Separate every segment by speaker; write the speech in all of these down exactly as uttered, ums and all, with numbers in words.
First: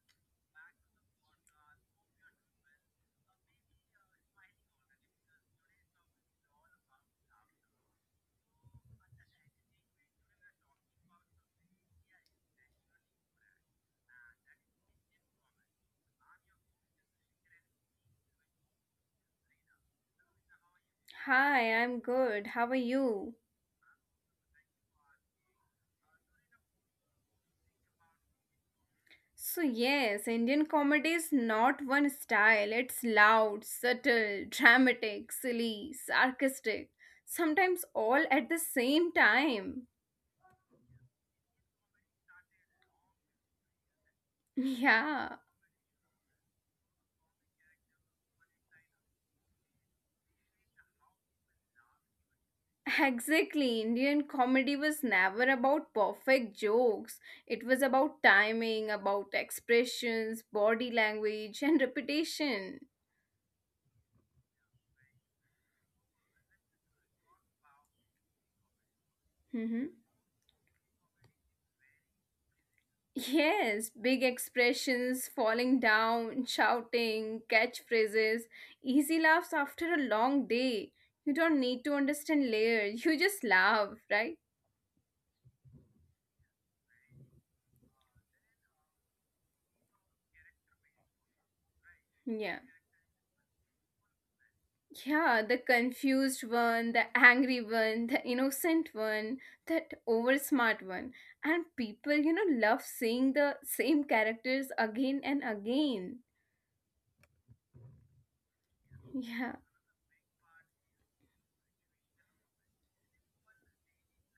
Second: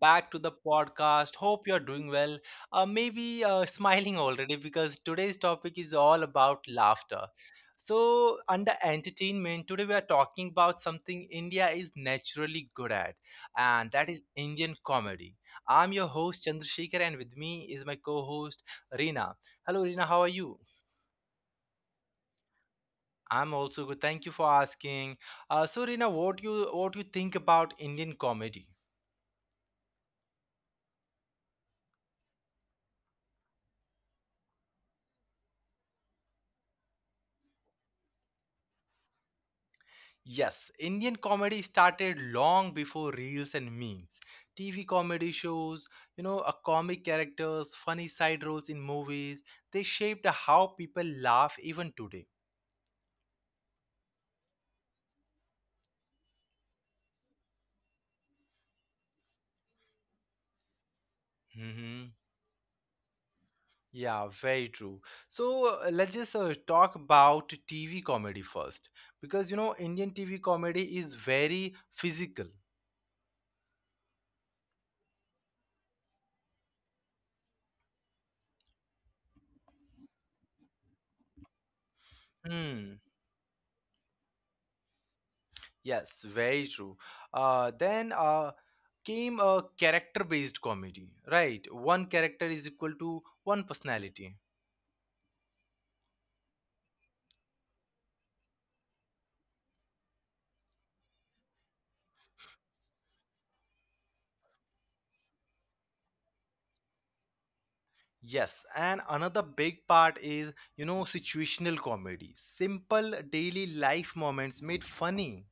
Speaker 1: back to the podcast. Hope you're doing well. Uh, maybe uh, smiling already because today's topic is all about laughter. So, under entertainment, today we are talking about something India is naturally good at, and that is Indian comedy. I'm your host, Chandrasekhar, and with me is my co host, Reena. Hello, Reena. How are you?
Speaker 2: Hi, I'm good. How are you?
Speaker 1: I'm also good. Thank you for asking. Uh, so, Reena, what you what you think about Indian comedy?
Speaker 2: So, yes, Indian comedy is not one style. It's loud, subtle, dramatic, silly, sarcastic, sometimes all at the same time.
Speaker 1: Yes, Indian comedy started long before reels and memes. T V comedy
Speaker 2: Yeah,
Speaker 1: shows, you know, a comic characters, funny side roles in movies, they shaped how people laugh even today.
Speaker 2: exactly. Indian comedy was never about perfect jokes, it was about timing, about expressions, body
Speaker 1: Hmm.
Speaker 2: language, and repetition.
Speaker 1: Yeah, very true. So uh, let's just uh, talk about T V comedy first because you know, Indian T V
Speaker 2: Hmm.
Speaker 1: comedy is very physical.
Speaker 2: Yes, big expressions, falling down, shouting, catchphrases, easy laughs after a long day. You don't need to
Speaker 1: Hmm.
Speaker 2: understand layers, you just laugh, right?
Speaker 1: Yes, very true. Uh, then uh, came a character based comedy, right? One character is equal to
Speaker 2: Yeah.
Speaker 1: one personality.
Speaker 2: Yeah, the confused one, the angry one, the innocent one, that over smart one. And people, you know, love seeing the same characters again and again.
Speaker 1: Yes, and another big part is,
Speaker 2: Yeah.
Speaker 1: you know, situational comedy. Simple daily life moments made funny.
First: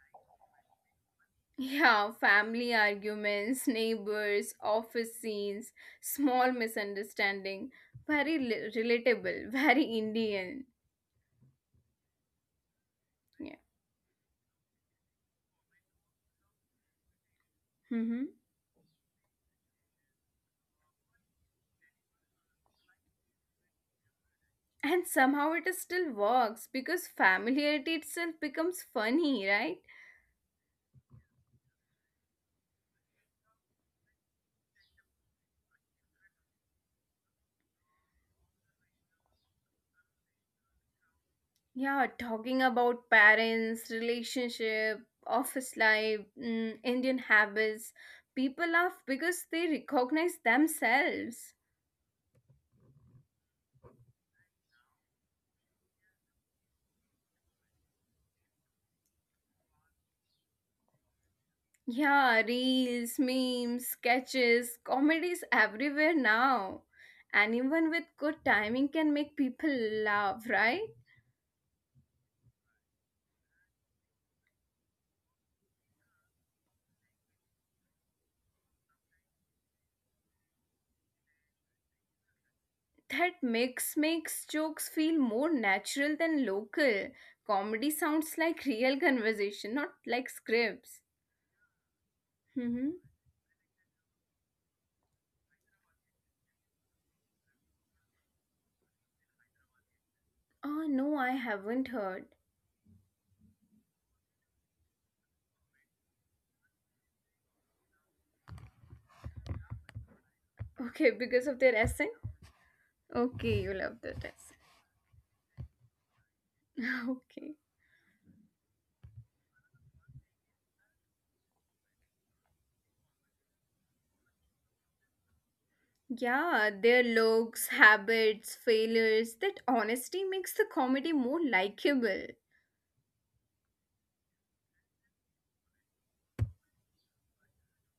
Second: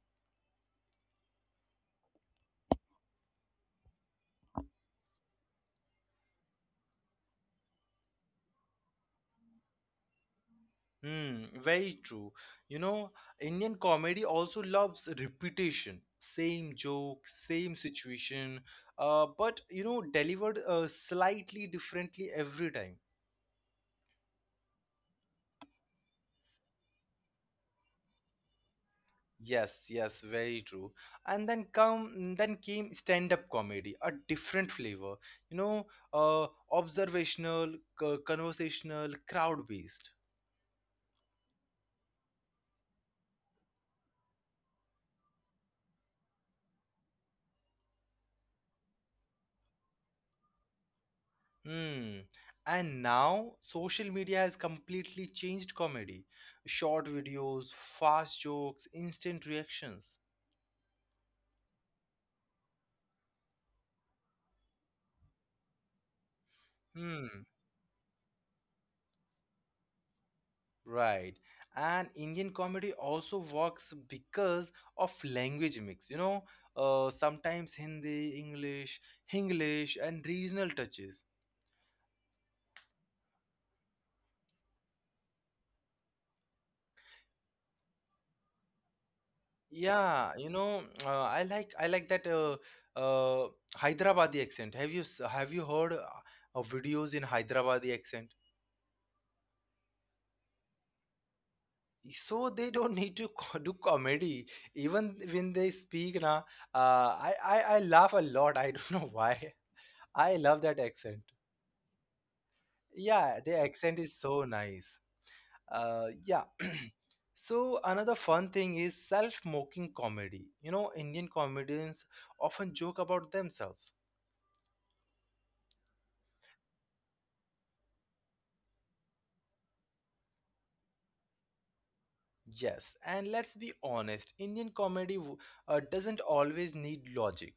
Speaker 2: Yeah, family arguments, neighbors, office scenes, small misunderstanding. Very li- relatable, very Indian.
Speaker 1: Hmm, very true. You know,
Speaker 2: Yeah.
Speaker 1: Indian comedy also loves repetition. Same joke, same
Speaker 2: Hmm.
Speaker 1: situation, uh, but, you know, delivered uh, slightly differently every time.
Speaker 2: And somehow it still works because familiarity itself becomes funny, right?
Speaker 1: Yes, yes, very true. And then come, then came stand-up comedy, a different flavor, you know, uh, observational, co- conversational, crowd-based.
Speaker 2: Yeah, talking about parents, relationship, office life, mm, Indian habits. People laugh because they recognize themselves.
Speaker 1: Hmm. And now social media has completely changed comedy. Short videos, fast jokes, instant reactions.
Speaker 2: Yeah, reels, memes, sketches, comedies everywhere now.
Speaker 1: Hmm.
Speaker 2: Anyone with good timing can make people laugh, right?
Speaker 1: Right. And Indian comedy also works because of language mix, you know, uh, sometimes Hindi, English, Hinglish, and regional touches.
Speaker 2: That mix makes jokes feel more natural than local. Comedy sounds like real conversation, not like
Speaker 1: Yeah, you
Speaker 2: scripts.
Speaker 1: know, uh, I like I like that
Speaker 2: Mm-hmm.
Speaker 1: uh, uh, Hyderabadi accent. Have you s- have you heard uh, of videos in Hyderabadi accent?
Speaker 2: Oh, no, I haven't heard.
Speaker 1: So they don't need to co- do comedy. Even when they speak, na, uh, I, I I laugh a lot. I don't know why. I love
Speaker 2: Okay,
Speaker 1: that
Speaker 2: because of
Speaker 1: accent.
Speaker 2: their essay? Okay, you
Speaker 1: Yeah, the
Speaker 2: love that
Speaker 1: accent
Speaker 2: essay.
Speaker 1: is so nice. Uh, yeah.
Speaker 2: Okay.
Speaker 1: So another fun thing is self-mocking comedy. You know, Indian comedians often joke about themselves.
Speaker 2: Yeah, their looks, habits, failures, that honesty makes the comedy more likable.
Speaker 1: Yes, and let's be honest, Indian comedy w- uh, doesn't always need logic.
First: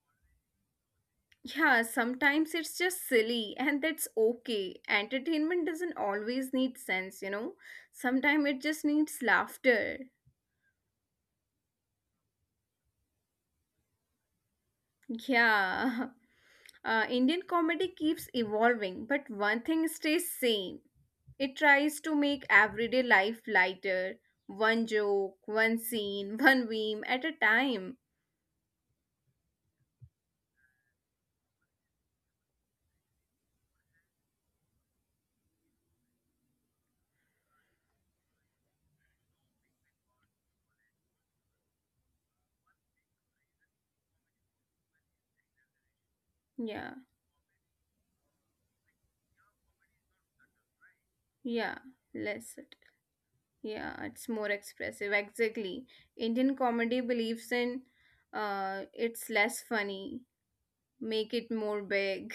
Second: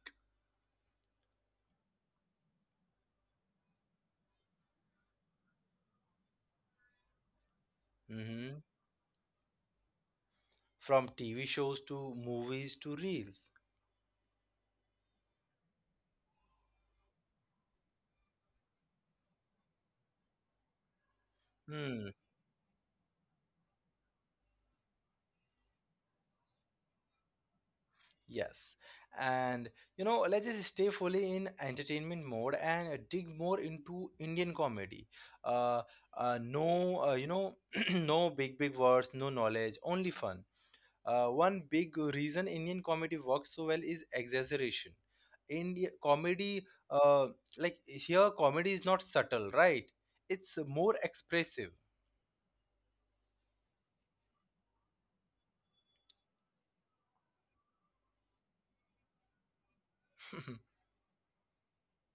Speaker 2: Yeah, sometimes it's just silly, and that's okay. Entertainment doesn't always need sense, you know? Sometimes it
Speaker 1: Hmm.
Speaker 2: just needs laughter.
Speaker 1: From T V shows to movies to reels.
Speaker 2: Yeah. Uh, Indian comedy keeps evolving, but one thing stays same. It tries
Speaker 1: Hmm.
Speaker 2: to make everyday life lighter, one joke, one scene, one meme at a time.
Speaker 1: Yes. And you know, let's just stay fully in entertainment mode and uh, dig more into Indian comedy. Uh, uh, no, uh, you know, no big, big words, no knowledge, only fun. Uh, one big reason Indian comedy works so well is exaggeration. India comedy,
Speaker 2: Yeah.
Speaker 1: uh, like here, comedy is not subtle, right? It's more
Speaker 2: Yeah,
Speaker 1: expressive.
Speaker 2: less subtle. Yeah, it's more expressive. Exactly. Indian comedy believes in uh it's less funny, make it more big.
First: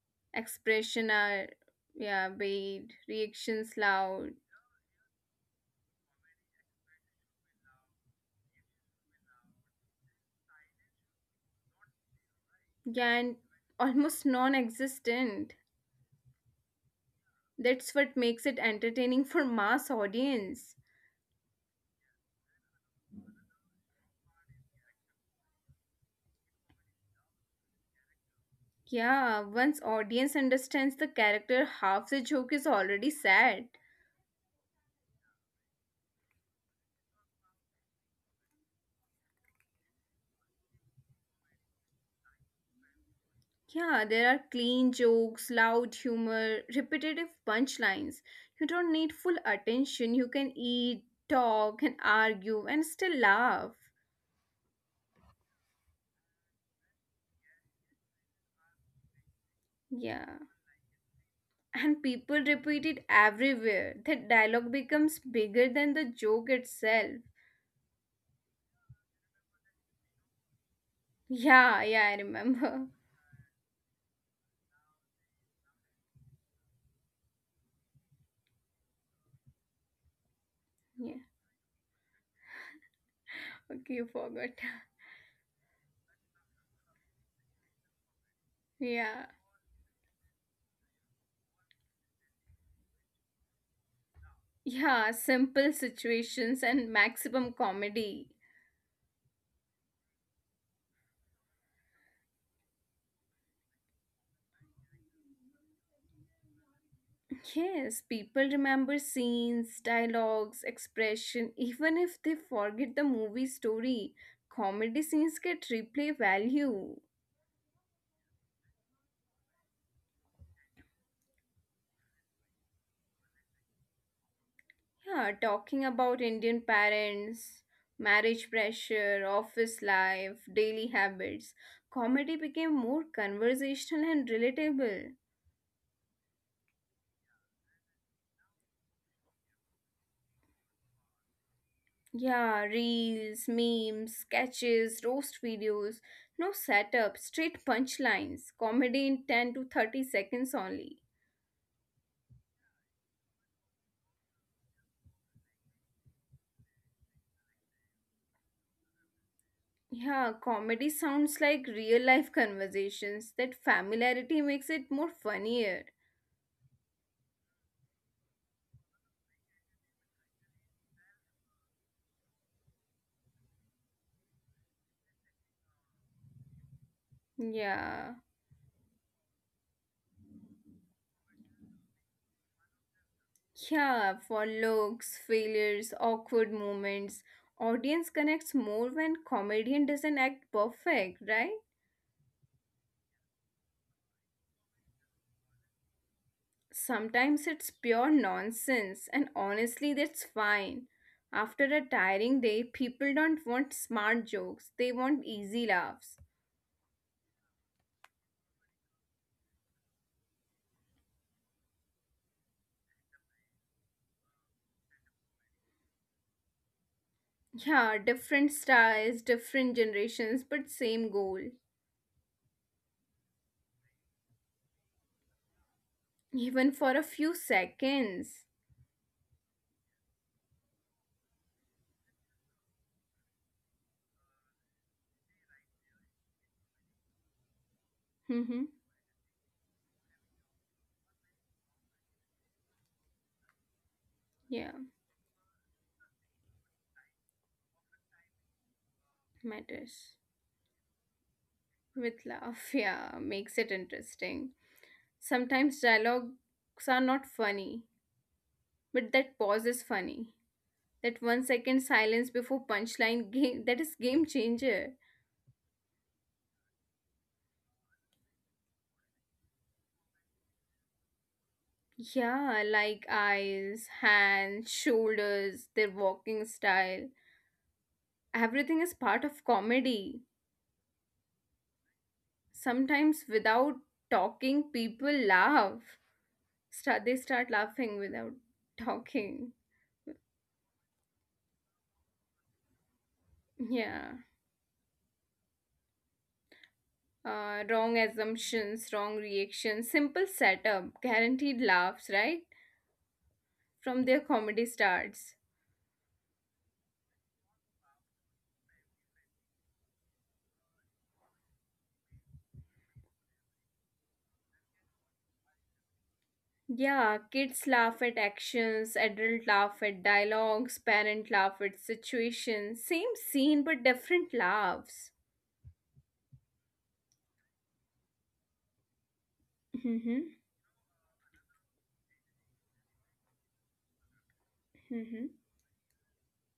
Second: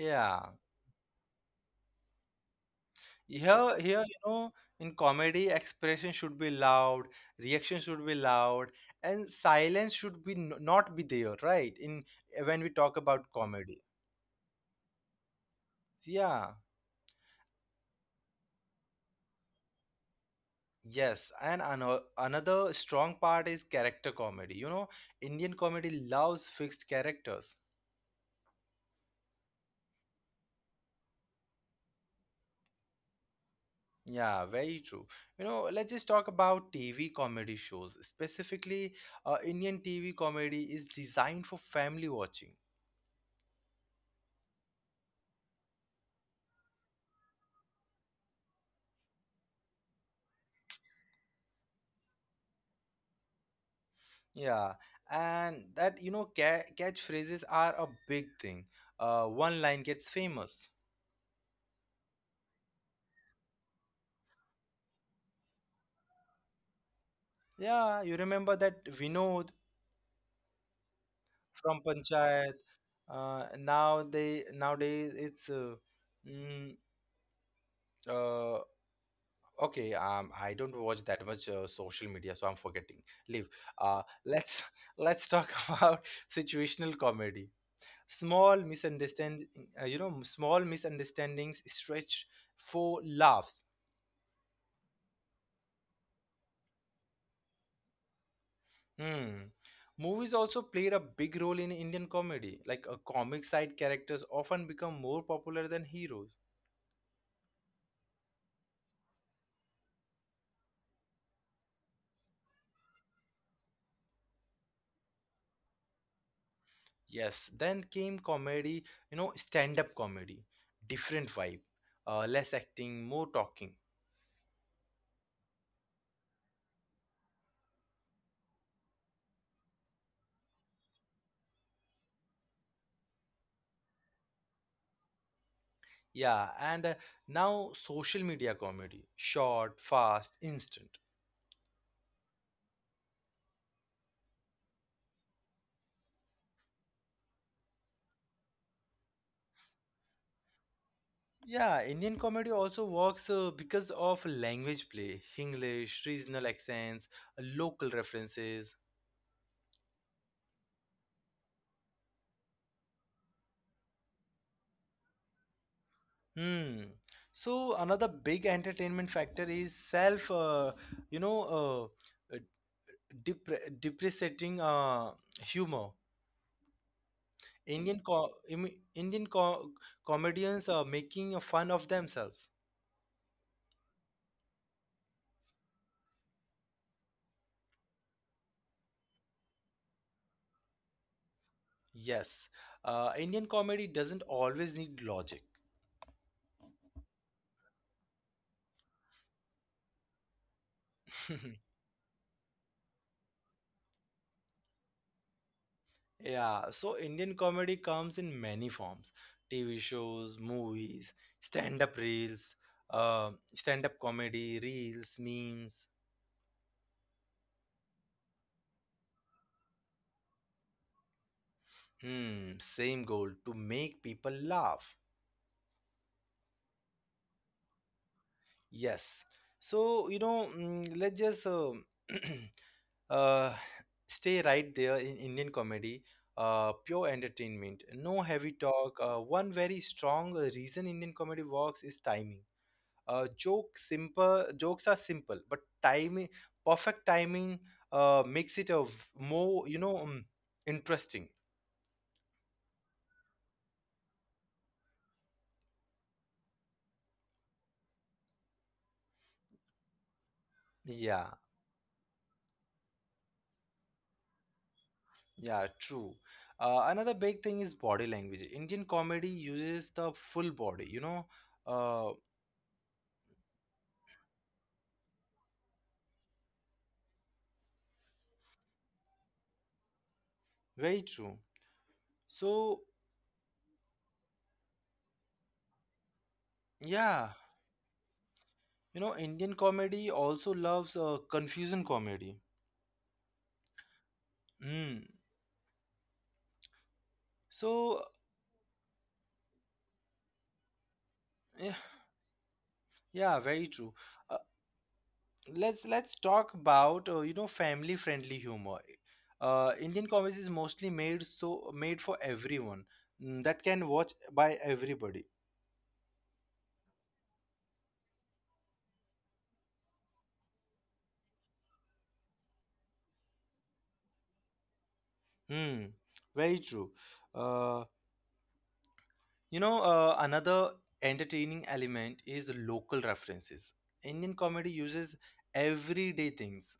Speaker 2: Expression are yeah, big, reactions
Speaker 1: Here, here, you
Speaker 2: loud.
Speaker 1: know, in comedy, expression should be loud, reaction should be loud, and silence should be n- not be there, right? In When we talk about
Speaker 2: Yeah, and
Speaker 1: comedy,
Speaker 2: almost non-existent.
Speaker 1: yeah,
Speaker 2: That's what makes it entertaining for mass audience.
Speaker 1: yes, and ano another strong part is character comedy. You know, Indian comedy loves fixed characters.
Speaker 2: Yeah, once audience understands the character, half the joke is already sad.
Speaker 1: Yeah, very true. You know, let's just talk about T V comedy shows. Specifically, uh, Indian T V comedy is designed for family watching.
Speaker 2: Yeah, there are clean jokes, loud humor, repetitive punchlines. You don't need full attention. You can eat, talk, and argue and still laugh.
Speaker 1: Yeah, and that you know ca- catchphrases are a big thing. Uh, one line gets
Speaker 2: Yeah.
Speaker 1: famous.
Speaker 2: And people repeat it everywhere. That dialogue becomes bigger than the joke itself.
Speaker 1: Yeah, you remember that Vinod
Speaker 2: Yeah,
Speaker 1: from
Speaker 2: yeah, I
Speaker 1: Panchayat.
Speaker 2: remember.
Speaker 1: Uh, now they nowadays it's uh, mm, uh, okay. Um, I don't
Speaker 2: Yeah.
Speaker 1: watch that much uh, social media, so I'm forgetting. Leave.
Speaker 2: Okay, you
Speaker 1: Uh,
Speaker 2: forgot.
Speaker 1: let's let's talk about situational comedy. Small
Speaker 2: Yeah.
Speaker 1: misunderstand, uh, you know, Small misunderstandings stretch for laughs.
Speaker 2: Yeah, simple situations and maximum comedy.
Speaker 1: Hmm. Movies also played a big role in Indian comedy. Like a comic side characters often become more popular than heroes.
Speaker 2: Yes, people remember scenes, dialogues, expression, even if they forget the movie story. Comedy scenes get replay value.
Speaker 1: Yes, then came comedy, you know, stand-up comedy, different vibe, uh, less acting, more talking.
Speaker 2: Yeah, talking about Indian parents, marriage pressure, office life, daily habits, comedy became more conversational and relatable.
Speaker 1: Yeah, and uh, now social media comedy, short, fast, instant.
Speaker 2: Yeah, reels, memes, sketches, roast videos, no setup, straight punchlines, comedy in ten to thirty seconds only.
Speaker 1: Yeah, Indian comedy also works uh, because of language play, English, regional accents, local references.
Speaker 2: Yeah, comedy sounds like real life conversations. That familiarity makes it more funnier.
Speaker 1: Hmm. So another big entertainment factor is self, uh, you know, uh, depre- depreciating uh, humor. Indian
Speaker 2: Yeah.
Speaker 1: co- Im- Indian co- comedians are making fun of themselves.
Speaker 2: Yeah, for looks, failures, awkward moments. Audience connects more when comedian doesn't act perfect, right?
Speaker 1: Yes, uh, Indian comedy doesn't always need logic.
Speaker 2: Sometimes it's pure nonsense, and honestly, that's fine. After a tiring day, people don't want smart jokes, they want easy laughs.
Speaker 1: Yeah, so Indian comedy comes in many forms: T V shows, movies, stand-up reels, uh, stand-up comedy, reels, memes.
Speaker 2: Yeah, different styles, different generations, but same goal.
Speaker 1: Hmm, same goal to make people laugh.
Speaker 2: Even for a few seconds.
Speaker 1: Yes. So, you know, mm, let's just uh, uh, stay right there in Indian comedy, uh, pure entertainment, no heavy
Speaker 2: Mm-hmm.
Speaker 1: talk. Uh, one very strong reason Indian comedy works is timing. Uh, joke Simple
Speaker 2: Yeah,
Speaker 1: jokes are simple, but timing, perfect timing, uh, makes it a v- more you know
Speaker 2: matters.
Speaker 1: um, interesting.
Speaker 2: With love, yeah, makes it interesting. Sometimes dialogues are not funny, but that pause is funny. That
Speaker 1: Yeah.
Speaker 2: one second silence before punchline game, that is game changer.
Speaker 1: Yeah, true. Uh, another big thing is body language. Indian comedy uses the full body, you know. Uh,
Speaker 2: Yeah, like eyes, hands, shoulders, their walking style. Everything is part of comedy.
Speaker 1: Very true. So,
Speaker 2: Sometimes without talking, people laugh.
Speaker 1: yeah,
Speaker 2: Start, they start laughing without
Speaker 1: you know, Indian
Speaker 2: talking.
Speaker 1: comedy also loves uh, confusion comedy.
Speaker 2: Yeah.
Speaker 1: Mm.
Speaker 2: Uh,
Speaker 1: So,
Speaker 2: wrong assumptions, wrong reactions, simple setup,
Speaker 1: yeah,
Speaker 2: guaranteed laughs, right?
Speaker 1: yeah, very true.
Speaker 2: From
Speaker 1: Uh,
Speaker 2: their comedy starts.
Speaker 1: let's let's talk about uh, you know family-friendly humor. Uh, Indian comedy is mostly made so made for everyone, mm, that can watch by everybody.
Speaker 2: Yeah, kids laugh at actions, adult laugh at dialogues, parent laugh at situations. Same scene but different laughs.
Speaker 1: Hmm, very true. Uh, You know, uh,
Speaker 2: Mm-hmm.
Speaker 1: another entertaining element is local references. Indian comedy uses
Speaker 2: Mm-hmm.
Speaker 1: everyday things.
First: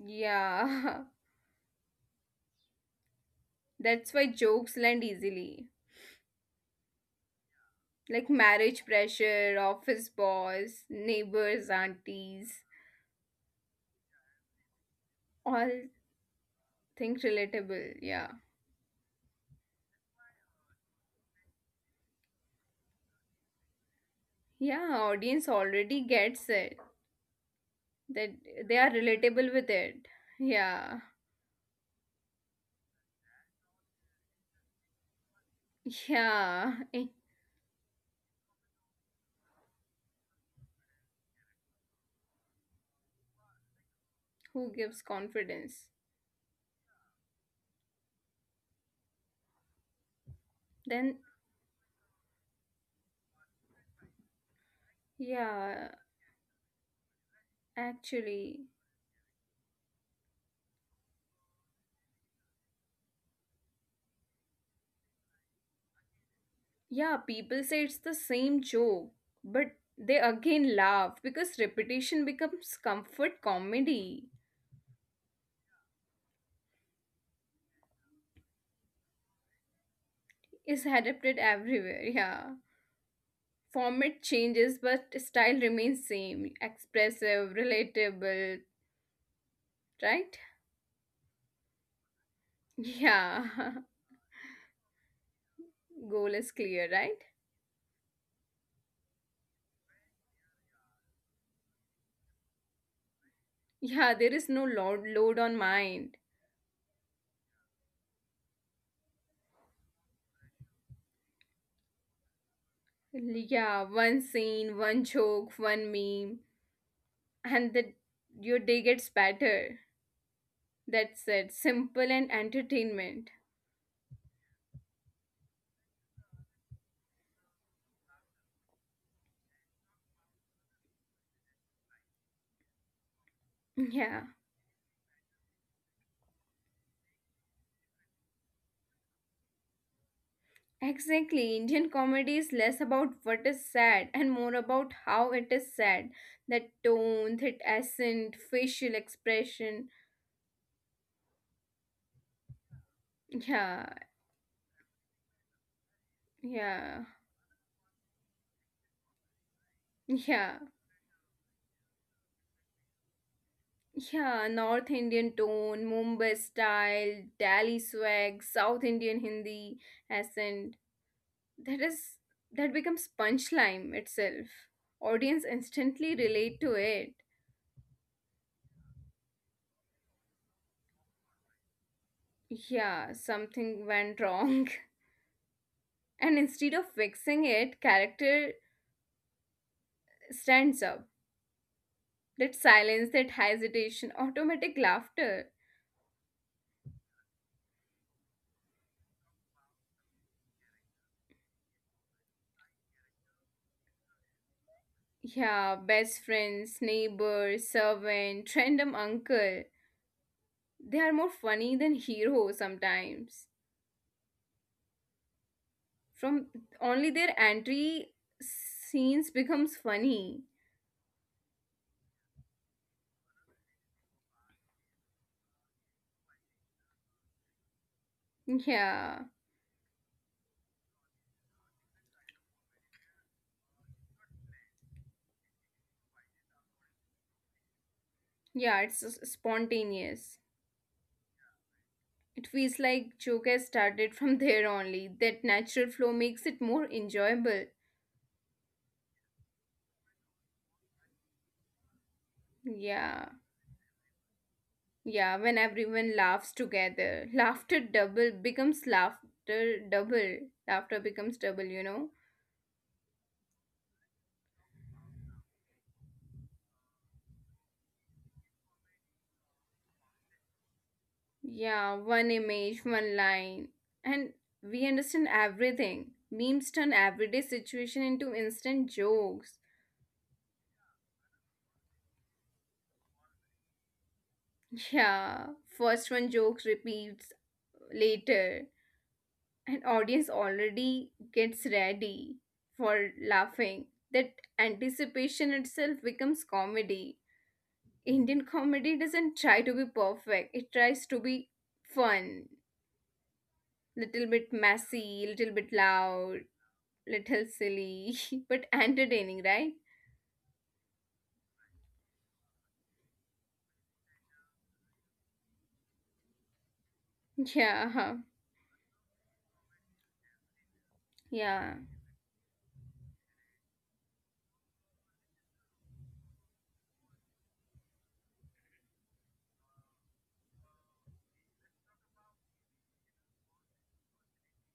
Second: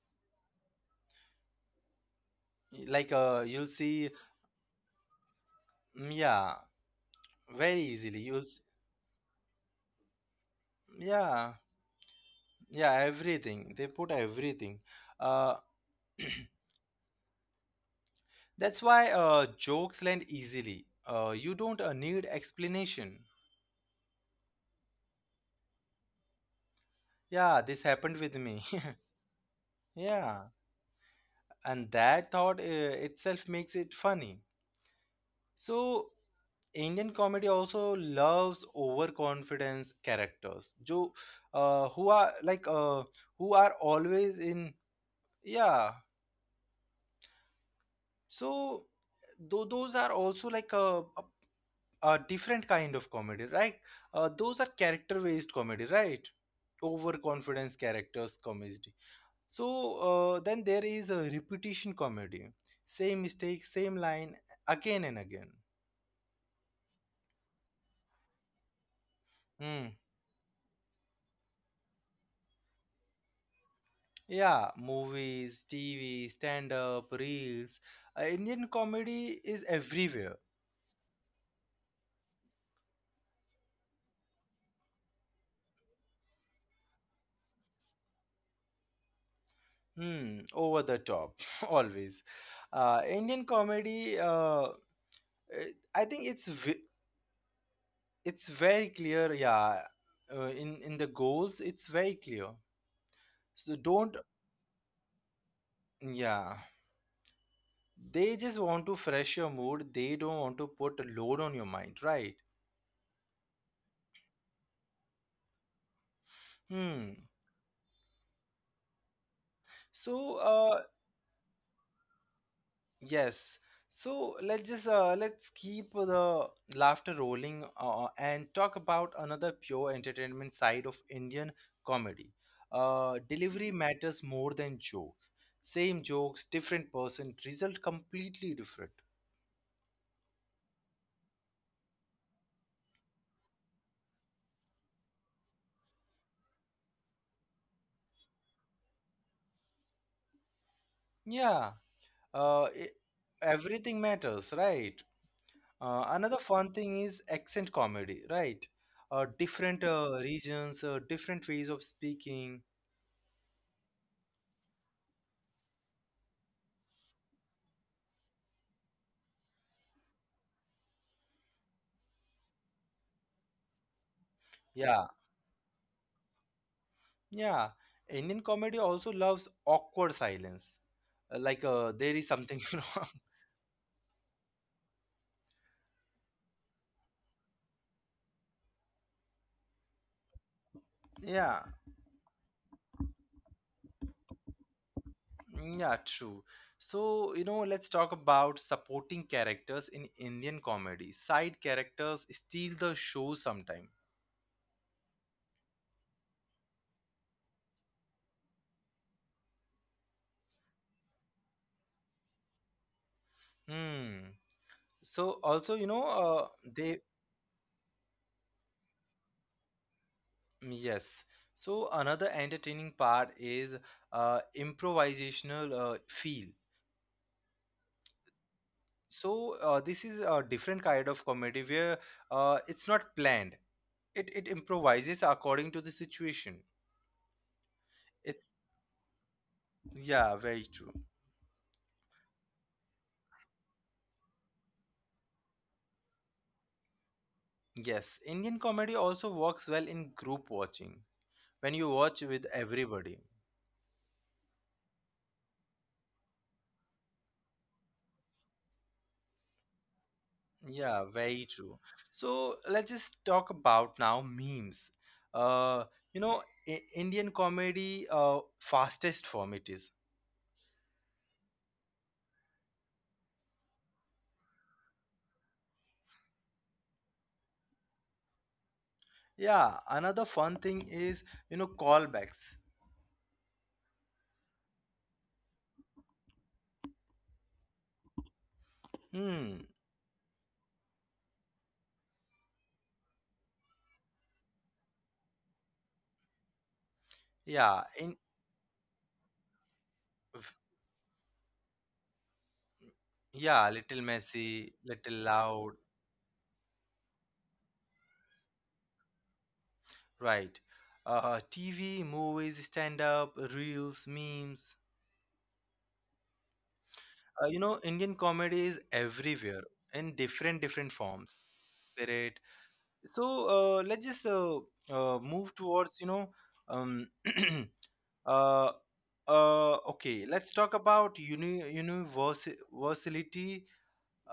Speaker 2: Yeah,
Speaker 1: Like uh, you'll see,
Speaker 2: that's why jokes land easily.
Speaker 1: mm, yeah, very easily.
Speaker 2: Like
Speaker 1: You'll, s-
Speaker 2: marriage pressure, office boss,
Speaker 1: yeah,
Speaker 2: neighbors, aunties,
Speaker 1: yeah, everything. They put everything. Uh,
Speaker 2: all things relatable. Yeah.
Speaker 1: that's why uh, jokes land easily. Uh, you don't uh, need explanation.
Speaker 2: Yeah, audience already gets it.
Speaker 1: Yeah, this
Speaker 2: That
Speaker 1: happened with
Speaker 2: they are
Speaker 1: me.
Speaker 2: relatable with it.
Speaker 1: Yeah,
Speaker 2: Yeah.
Speaker 1: and that thought uh, itself makes it funny. So
Speaker 2: Yeah. Eh,
Speaker 1: Indian comedy also loves over confidence characters जो who are like who are
Speaker 2: who
Speaker 1: always in
Speaker 2: gives confidence?
Speaker 1: Yeah so though those are also like
Speaker 2: Then,
Speaker 1: a different kind of comedy, right? Uh, those are character based
Speaker 2: yeah,
Speaker 1: comedy, right? Overconfidence characters
Speaker 2: actually,
Speaker 1: comedy. So uh, then there is a repetition comedy. Same mistake, same line, again and again.
Speaker 2: yeah, people say it's the same joke, but they
Speaker 1: Hmm.
Speaker 2: again laugh because repetition becomes comfort comedy
Speaker 1: Yeah, movies, T V, stand up, reels. Uh, Indian comedy is everywhere.
Speaker 2: is adapted everywhere. Yeah. Format changes, but style remains same. Expressive, relatable, right?
Speaker 1: Hmm, over the top, always. Uh, Indian
Speaker 2: Yeah,
Speaker 1: comedy, uh, it- I
Speaker 2: goal is
Speaker 1: think it's
Speaker 2: clear,
Speaker 1: ve-
Speaker 2: right?
Speaker 1: it's very clear. Yeah, uh, in in the goals, it's very clear. So
Speaker 2: Yeah, there
Speaker 1: don't.
Speaker 2: is no load load on mind.
Speaker 1: Yeah, they just want to fresh your mood. They don't want to put a load on your mind, right?
Speaker 2: Yeah, one scene, one joke, one meme,
Speaker 1: Hmm.
Speaker 2: and that your day gets better.
Speaker 1: So, uh,
Speaker 2: That's it. Simple and entertainment.
Speaker 1: Yes. So let's just uh, let's keep the laughter rolling uh, and talk about another pure entertainment side of Indian comedy. Uh, delivery
Speaker 2: Yeah.
Speaker 1: matters more than jokes. Same jokes, different person, result completely different.
Speaker 2: Exactly. Indian comedy is less about what is said and more about how it is said. The tone, the accent, facial expression.
Speaker 1: Yeah. Uh, it,
Speaker 2: Yeah,
Speaker 1: Everything matters, right? Uh, another
Speaker 2: yeah,
Speaker 1: fun thing is accent comedy, right? Uh, different
Speaker 2: yeah.
Speaker 1: uh, regions, uh, different ways of speaking.
Speaker 2: Yeah, North Indian tone, Mumbai style, Delhi swag, South Indian Hindi accent. That is that becomes punchline itself. Audience
Speaker 1: Yeah.
Speaker 2: instantly relate to it.
Speaker 1: Yeah, Indian comedy also loves awkward silence. Uh, Like uh, there is something,
Speaker 2: Yeah,
Speaker 1: you know.
Speaker 2: something went wrong. And instead of fixing it, character stands up.
Speaker 1: Yeah,
Speaker 2: That silence, that hesitation, automatic laughter.
Speaker 1: yeah, true. So, you know, let's talk about supporting characters in Indian comedy. Side characters steal the show sometime.
Speaker 2: Yeah, best friends, neighbors, servant, random uncle. They are more funny than heroes sometimes.
Speaker 1: Hmm. So also, you
Speaker 2: From
Speaker 1: know, uh,
Speaker 2: only their
Speaker 1: they
Speaker 2: entry scenes becomes funny.
Speaker 1: yes. So another entertaining part is uh, improvisational uh, feel.
Speaker 2: Yeah,
Speaker 1: So uh, this is a different kind of comedy where uh, it's not planned. It it improvises according to the situation.
Speaker 2: yeah, it's
Speaker 1: It's
Speaker 2: s- spontaneous.
Speaker 1: Yeah, very true.
Speaker 2: It feels like joke has started from there only. That natural flow makes it more enjoyable.
Speaker 1: Yes, Indian comedy also works well in group watching when you watch with
Speaker 2: Yeah.
Speaker 1: everybody.
Speaker 2: Yeah, when everyone laughs together, laughter double becomes laughter double. Laughter
Speaker 1: Yeah,
Speaker 2: becomes
Speaker 1: very
Speaker 2: double, you
Speaker 1: true.
Speaker 2: know?
Speaker 1: So let's just talk about now memes. uh you know, I- Indian comedy, uh fastest form it is.
Speaker 2: Yeah, one image, one line. And we understand everything. Memes turn everyday situation into instant jokes.
Speaker 1: Yeah, another fun thing is, you know, callbacks.
Speaker 2: Yeah, first one joke repeats later. And
Speaker 1: Hmm.
Speaker 2: audience already gets ready for laughing. That anticipation itself becomes comedy.
Speaker 1: Yeah,
Speaker 2: Indian
Speaker 1: in
Speaker 2: comedy doesn't try to be perfect. It
Speaker 1: v-
Speaker 2: tries to be fun,
Speaker 1: yeah, little
Speaker 2: little bit
Speaker 1: messy,
Speaker 2: messy,
Speaker 1: little
Speaker 2: little bit
Speaker 1: loud.
Speaker 2: loud, little silly, but entertaining, right?
Speaker 1: Right. Uh, T V, movies, stand up, reels, memes. Uh, you
Speaker 2: Yeah,
Speaker 1: know, Indian comedy is everywhere in different different
Speaker 2: yeah,
Speaker 1: forms, spirit. So uh, let's just uh, uh, move towards you know. Um, uh, uh, okay, let's talk about uni- universality.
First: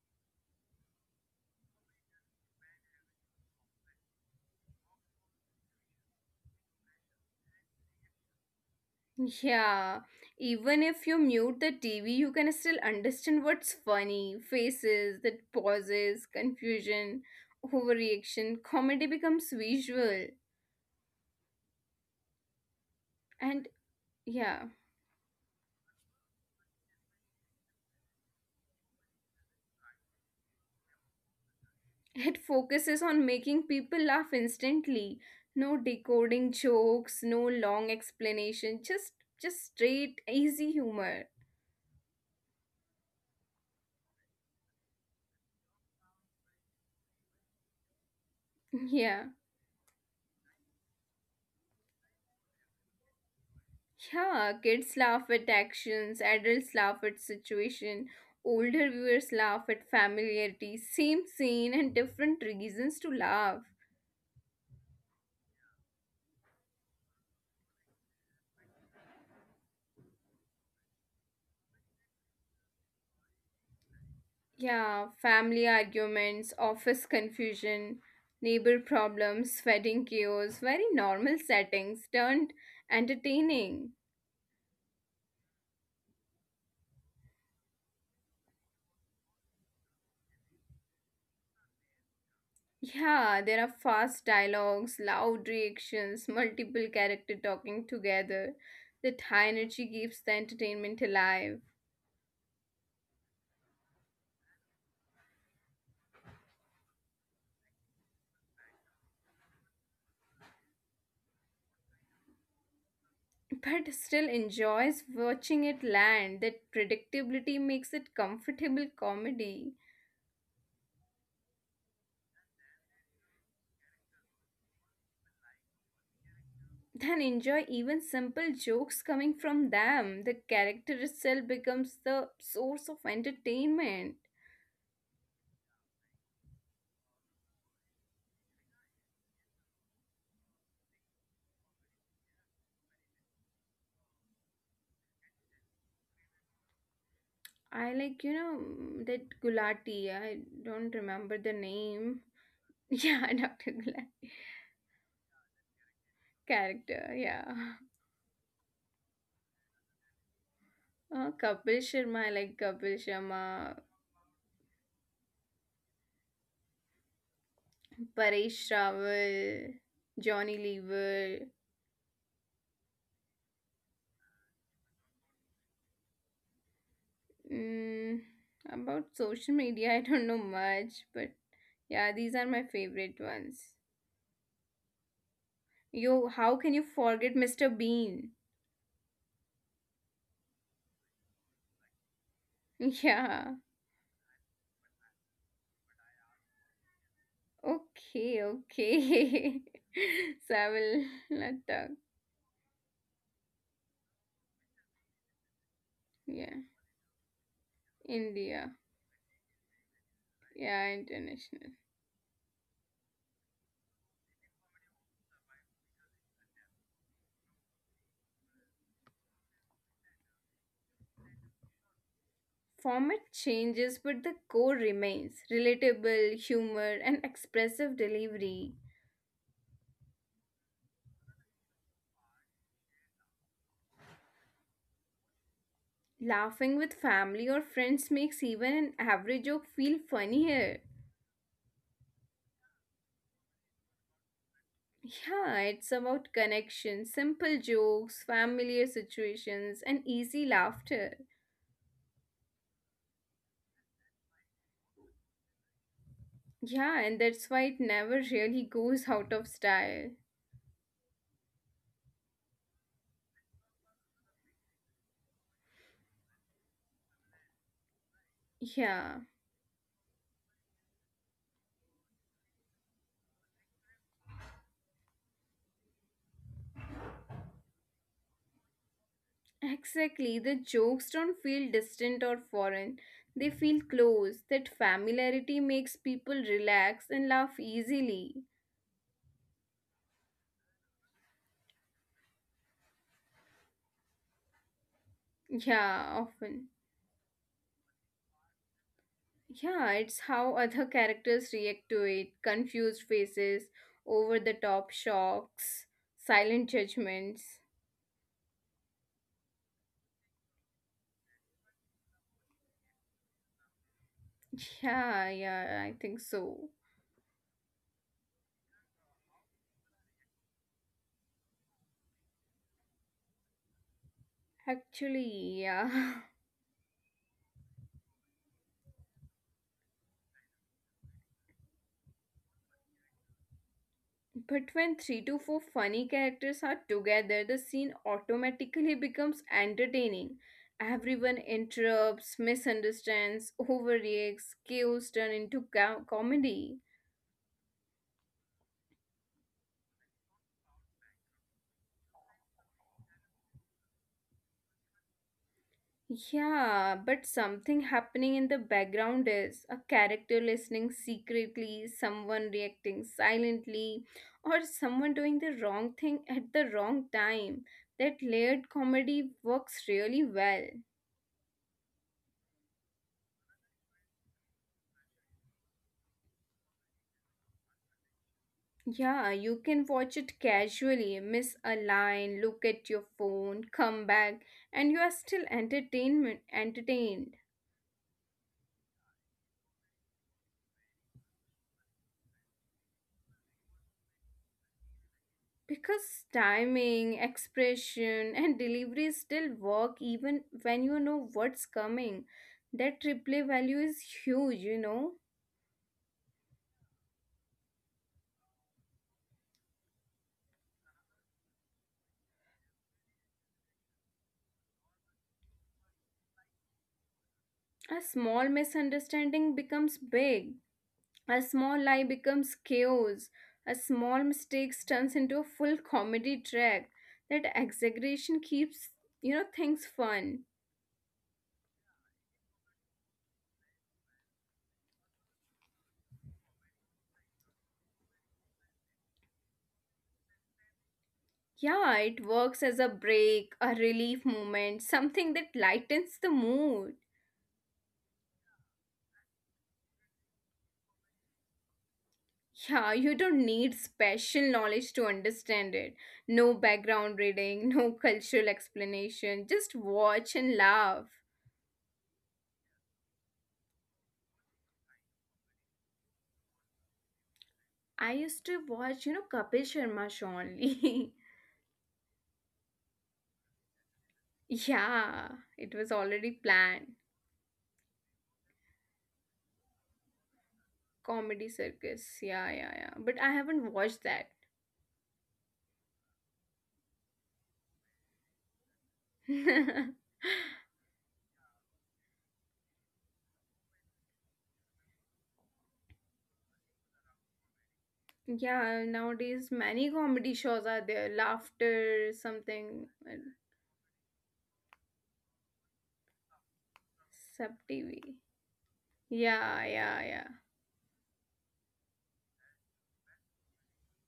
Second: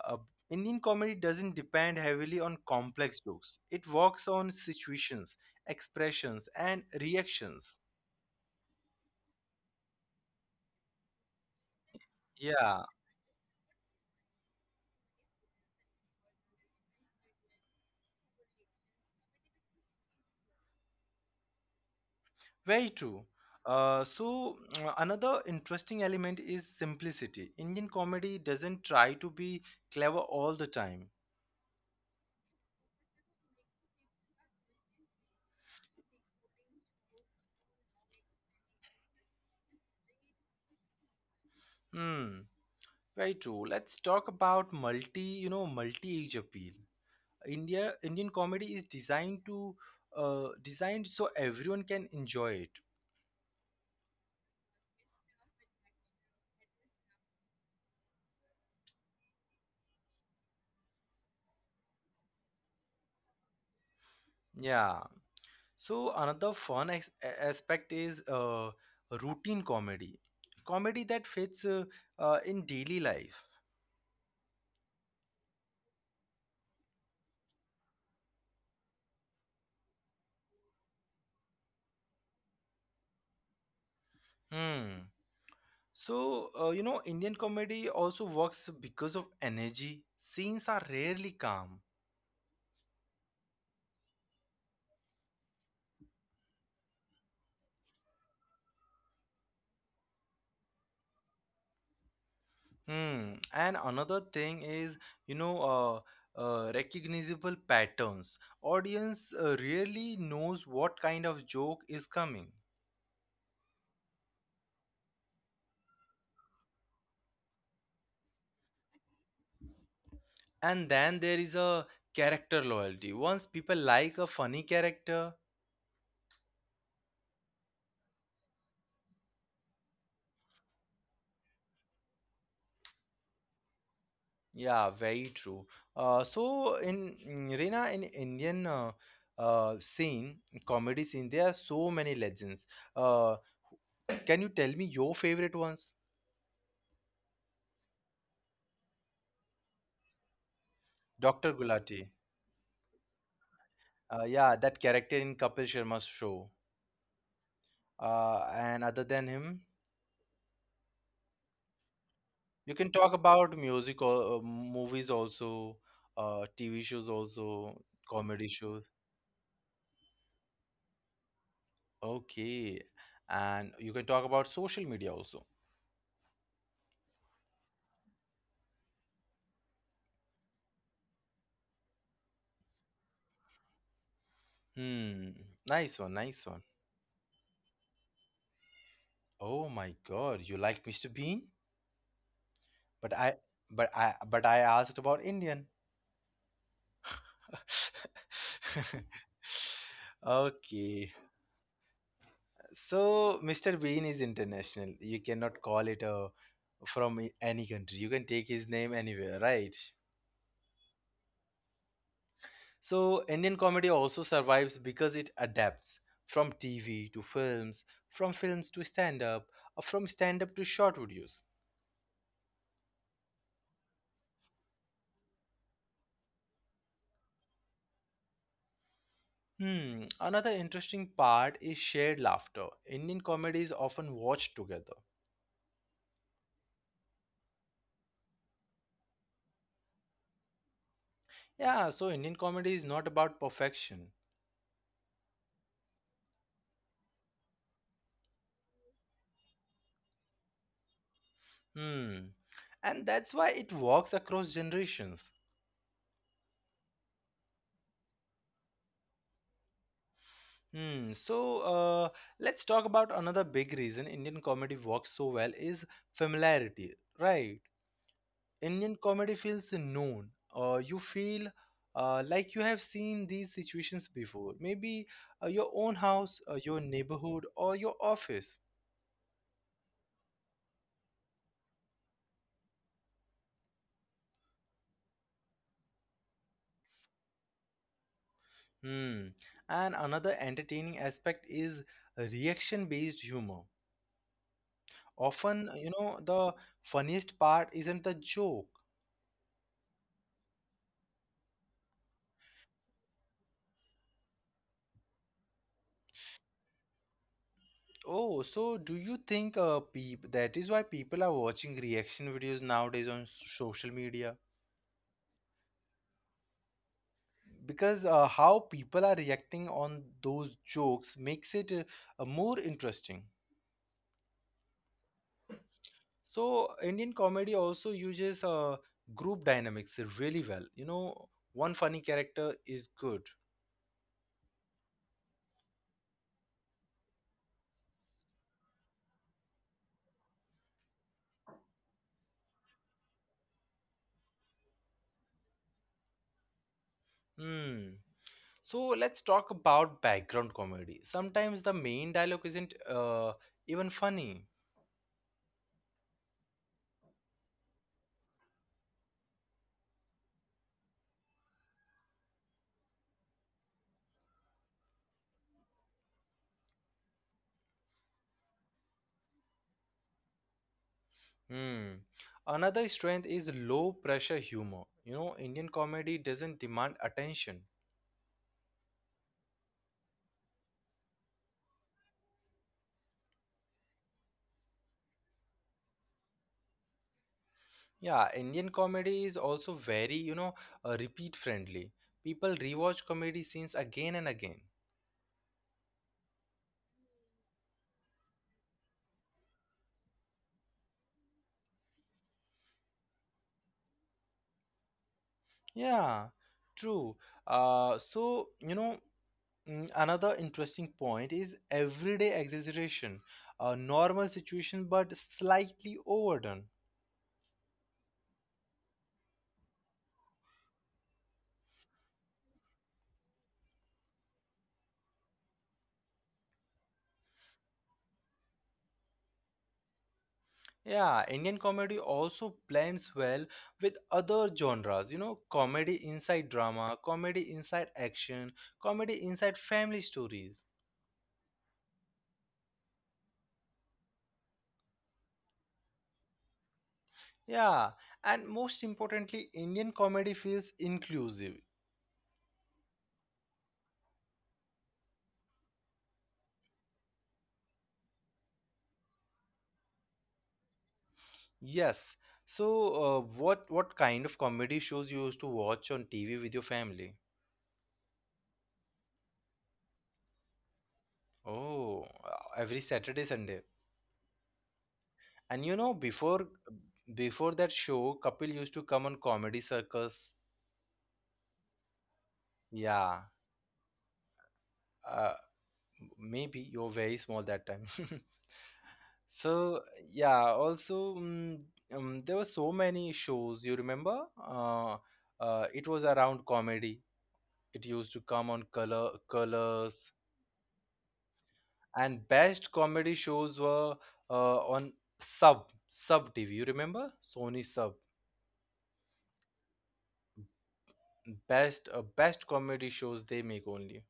Speaker 1: Uh, Indian comedy doesn't depend heavily on complex jokes. It works on situations, expressions, and reactions.
Speaker 2: yeah. Even if you mute the T V, you can still
Speaker 1: Yeah.
Speaker 2: understand what's funny. Faces, that pauses, confusion, overreaction. Comedy becomes visual,
Speaker 1: Very true.
Speaker 2: and
Speaker 1: Uh, so,
Speaker 2: yeah.
Speaker 1: another interesting element is simplicity. Indian comedy doesn't try to be clever all the time.
Speaker 2: It focuses on making people laugh instantly. No decoding jokes, no long explanation, just just straight easy humor.
Speaker 1: Hmm. Very true. Let's talk about multi, you know, multi-age appeal. India Indian comedy is
Speaker 2: Yeah.
Speaker 1: designed to uh, designed so everyone can enjoy it.
Speaker 2: Yeah, kids laugh at actions, adults laugh at situation, older viewers laugh at familiarity, same scene and different reasons to laugh.
Speaker 1: Yeah. So another fun ex- a- aspect is uh, routine comedy. Comedy that fits uh, uh, in daily life.
Speaker 2: Yeah, family arguments, office confusion, neighbor problems, wedding chaos, very normal settings turned entertaining.
Speaker 1: Hmm. So, uh, you know, Indian comedy also works because of energy. Scenes are rarely calm.
Speaker 2: Yeah, there are fast dialogues, loud reactions, multiple characters talking together. That high energy keeps the entertainment alive,
Speaker 1: Hmm. And another thing is, you know, uh, uh, recognizable patterns. Audience uh, rarely knows what kind of joke is coming.
Speaker 2: but still enjoys watching it land. That predictability makes it comfortable comedy.
Speaker 1: And then there is a character loyalty. Once people like a funny character,
Speaker 2: Then enjoy even simple jokes coming from them. The character itself becomes the source of entertainment.
Speaker 1: yeah, very true. Uh, so in mm, Reena, in Indian uh, uh, scene, comedy scene, there are so many legends. Uh, can you tell me your favorite ones?
Speaker 2: I like, you know, that Gulati. I don't remember
Speaker 1: doctor
Speaker 2: the
Speaker 1: Gulati.
Speaker 2: name. Yeah, doctor
Speaker 1: Uh,
Speaker 2: Gulati.
Speaker 1: yeah, that character in Kapil Sharma's show.
Speaker 2: Character, yeah.
Speaker 1: Uh, and other than him,
Speaker 2: Uh, Kapil Sharma, I like
Speaker 1: you can
Speaker 2: Kapil
Speaker 1: talk about
Speaker 2: Sharma,
Speaker 1: music or uh, movies also, uh, T V shows also, comedy
Speaker 2: Paresh
Speaker 1: shows.
Speaker 2: Rawal, Johnny Lever.
Speaker 1: Okay. And you can talk about social media also.
Speaker 2: Mm, about social media, I don't know much, but yeah, these are my favorite ones.
Speaker 1: Hmm. Nice one, nice one.
Speaker 2: Yo, how can you forget mister Bean?
Speaker 1: Oh my God, you like mister Bean? But I
Speaker 2: Yeah.
Speaker 1: but I but I asked about Indian.
Speaker 2: Okay, okay. So I will
Speaker 1: Okay.
Speaker 2: not talk.
Speaker 1: So mister Bean is international. You cannot call it a
Speaker 2: Yeah.
Speaker 1: from a- any country. You can take his
Speaker 2: India.
Speaker 1: name anywhere, right?
Speaker 2: Yeah, international.
Speaker 1: So Indian comedy also survives because it adapts from T V to films, from films to stand up, or from stand up to short videos.
Speaker 2: Format changes, but the core remains relatable, humor, and expressive delivery.
Speaker 1: Hmm. Another interesting part is shared laughter. Indian comedy is often watched together.
Speaker 2: Laughing with family or friends makes even an average joke feel funnier.
Speaker 1: Yeah, so Indian comedy is not about perfection.
Speaker 2: Yeah, it's about connection, simple jokes, familiar situations, and easy laughter.
Speaker 1: Hmm. And that's why it works across generations.
Speaker 2: Yeah, and that's why it never really goes out of style.
Speaker 1: Hmm. So uh, let's talk about another big reason Indian comedy works so well is familiarity, right? Indian
Speaker 2: Yeah.
Speaker 1: comedy feels known. Uh, you feel uh, like you have seen these situations before. Maybe uh, your own house, uh, your neighborhood, or your office.
Speaker 2: Exactly. The jokes don't feel distant or foreign. They feel close. That familiarity makes people relax and laugh easily.
Speaker 1: Hmm. And another entertaining aspect is reaction based humor. Often, you
Speaker 2: Yeah,
Speaker 1: know, the
Speaker 2: often.
Speaker 1: funniest part isn't the joke.
Speaker 2: Yeah, it's how other characters react to it, confused faces, over the top shocks, silent judgments.
Speaker 1: Oh, so do you think uh, peop that is why people are watching reaction videos nowadays on social media?
Speaker 2: Yeah, yeah, I think so.
Speaker 1: Because uh, how people are reacting on those jokes makes it uh, uh, more interesting.
Speaker 2: Actually, yeah.
Speaker 1: So Indian comedy also uses uh, group dynamics really well. You know, one funny character is good.
Speaker 2: But when three to four funny characters are together, the scene automatically becomes entertaining. Everyone interrupts, misunderstands, overreacts, chaos turn into co- comedy.
Speaker 1: Hmm. So let's talk about background comedy. Sometimes the main dialogue isn't uh, even funny.
Speaker 2: Yeah, but something happening in the background is a character listening secretly, someone reacting silently, or someone doing the wrong thing at the wrong time. That layered comedy works really well.
Speaker 1: Hmm. Another strength is low pressure humor. You know, Indian comedy doesn't demand attention.
Speaker 2: Yeah, you can watch it casually, miss a line, look at your phone, come back, and you are still entertainment entertained.
Speaker 1: Yeah, Indian comedy is also very, you know, uh, repeat friendly. People rewatch comedy scenes again and again.
Speaker 2: Because timing, expression, and delivery still work even when you know what's coming. That replay value is huge, you know.
Speaker 1: Yeah, true. Uh, so, you know, Mm, Another interesting point is everyday exaggeration, a normal situation but slightly overdone.
Speaker 2: A small misunderstanding becomes big. A small lie becomes chaos. A small mistake turns into a full comedy track. That exaggeration keeps, you know, things fun.
Speaker 1: Yeah, Indian comedy also blends well with other genres, you know, comedy inside drama, comedy inside action, comedy inside family stories.
Speaker 2: Yeah, it works as a break, a relief moment, something that lightens the mood.
Speaker 1: Yeah, and most importantly, Indian comedy feels inclusive.
Speaker 2: Yeah, you don't need special knowledge to understand it. No background reading, no cultural explanation. Just watch and laugh.
Speaker 1: Yes. So, uh, what what kind of comedy shows you used to watch on T V with your family?
Speaker 2: I used to watch, you know, Kapil Sharma show only.
Speaker 1: Oh, uh, every Saturday, Sunday.
Speaker 2: Yeah,
Speaker 1: And
Speaker 2: it
Speaker 1: you
Speaker 2: was
Speaker 1: know,
Speaker 2: already
Speaker 1: before
Speaker 2: planned.
Speaker 1: before that show, Kapil used to come on Comedy Circus.
Speaker 2: Comedy circus. Yeah, yeah, yeah. But
Speaker 1: Yeah,
Speaker 2: I haven't watched that.
Speaker 1: uh, maybe you were very small that time. So yeah, also mm, um, there were so many shows. You remember? Uh, uh, it was around comedy. It used to come on
Speaker 2: Yeah,
Speaker 1: color
Speaker 2: nowadays many
Speaker 1: colors
Speaker 2: comedy shows are there. Laughter,
Speaker 1: and best
Speaker 2: something,
Speaker 1: comedy
Speaker 2: and
Speaker 1: shows were uh, on Sub Sub T V. You remember?
Speaker 2: sub
Speaker 1: Sony Sub.
Speaker 2: T V. Yeah, yeah, yeah.
Speaker 1: Best uh, best comedy shows they make only.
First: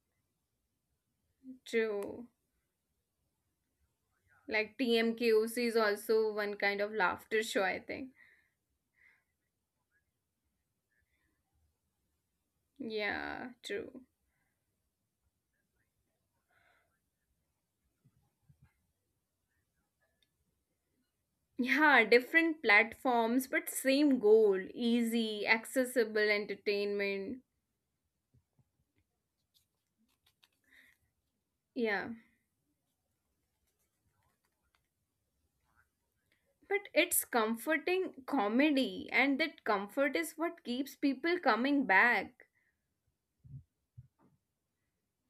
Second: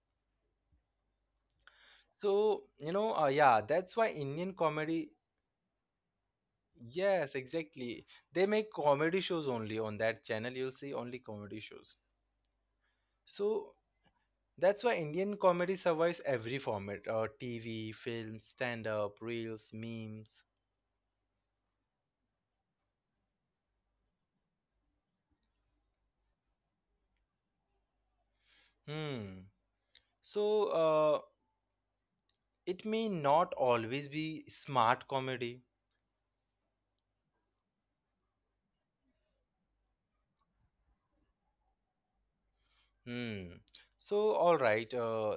Speaker 2: True.
Speaker 1: So, you know, uh, yeah, that's why Indian
Speaker 2: Like
Speaker 1: comedy,
Speaker 2: T M K O C is also one kind of
Speaker 1: yes,
Speaker 2: laughter show, I
Speaker 1: exactly.
Speaker 2: think.
Speaker 1: They make comedy shows only on that channel. You'll see only comedy shows.
Speaker 2: Yeah,
Speaker 1: So,
Speaker 2: true.
Speaker 1: that's why Indian comedy survives every format, uh, T V, films, stand-up, reels, memes.
Speaker 2: Yeah, different platforms, but same goal. Easy, accessible entertainment.
Speaker 1: Hmm. So, uh,
Speaker 2: Yeah.
Speaker 1: it may not always be smart comedy.
Speaker 2: But it's comforting comedy, and that comfort is what keeps people coming back.
Speaker 1: Hmm. So, all right. Uh,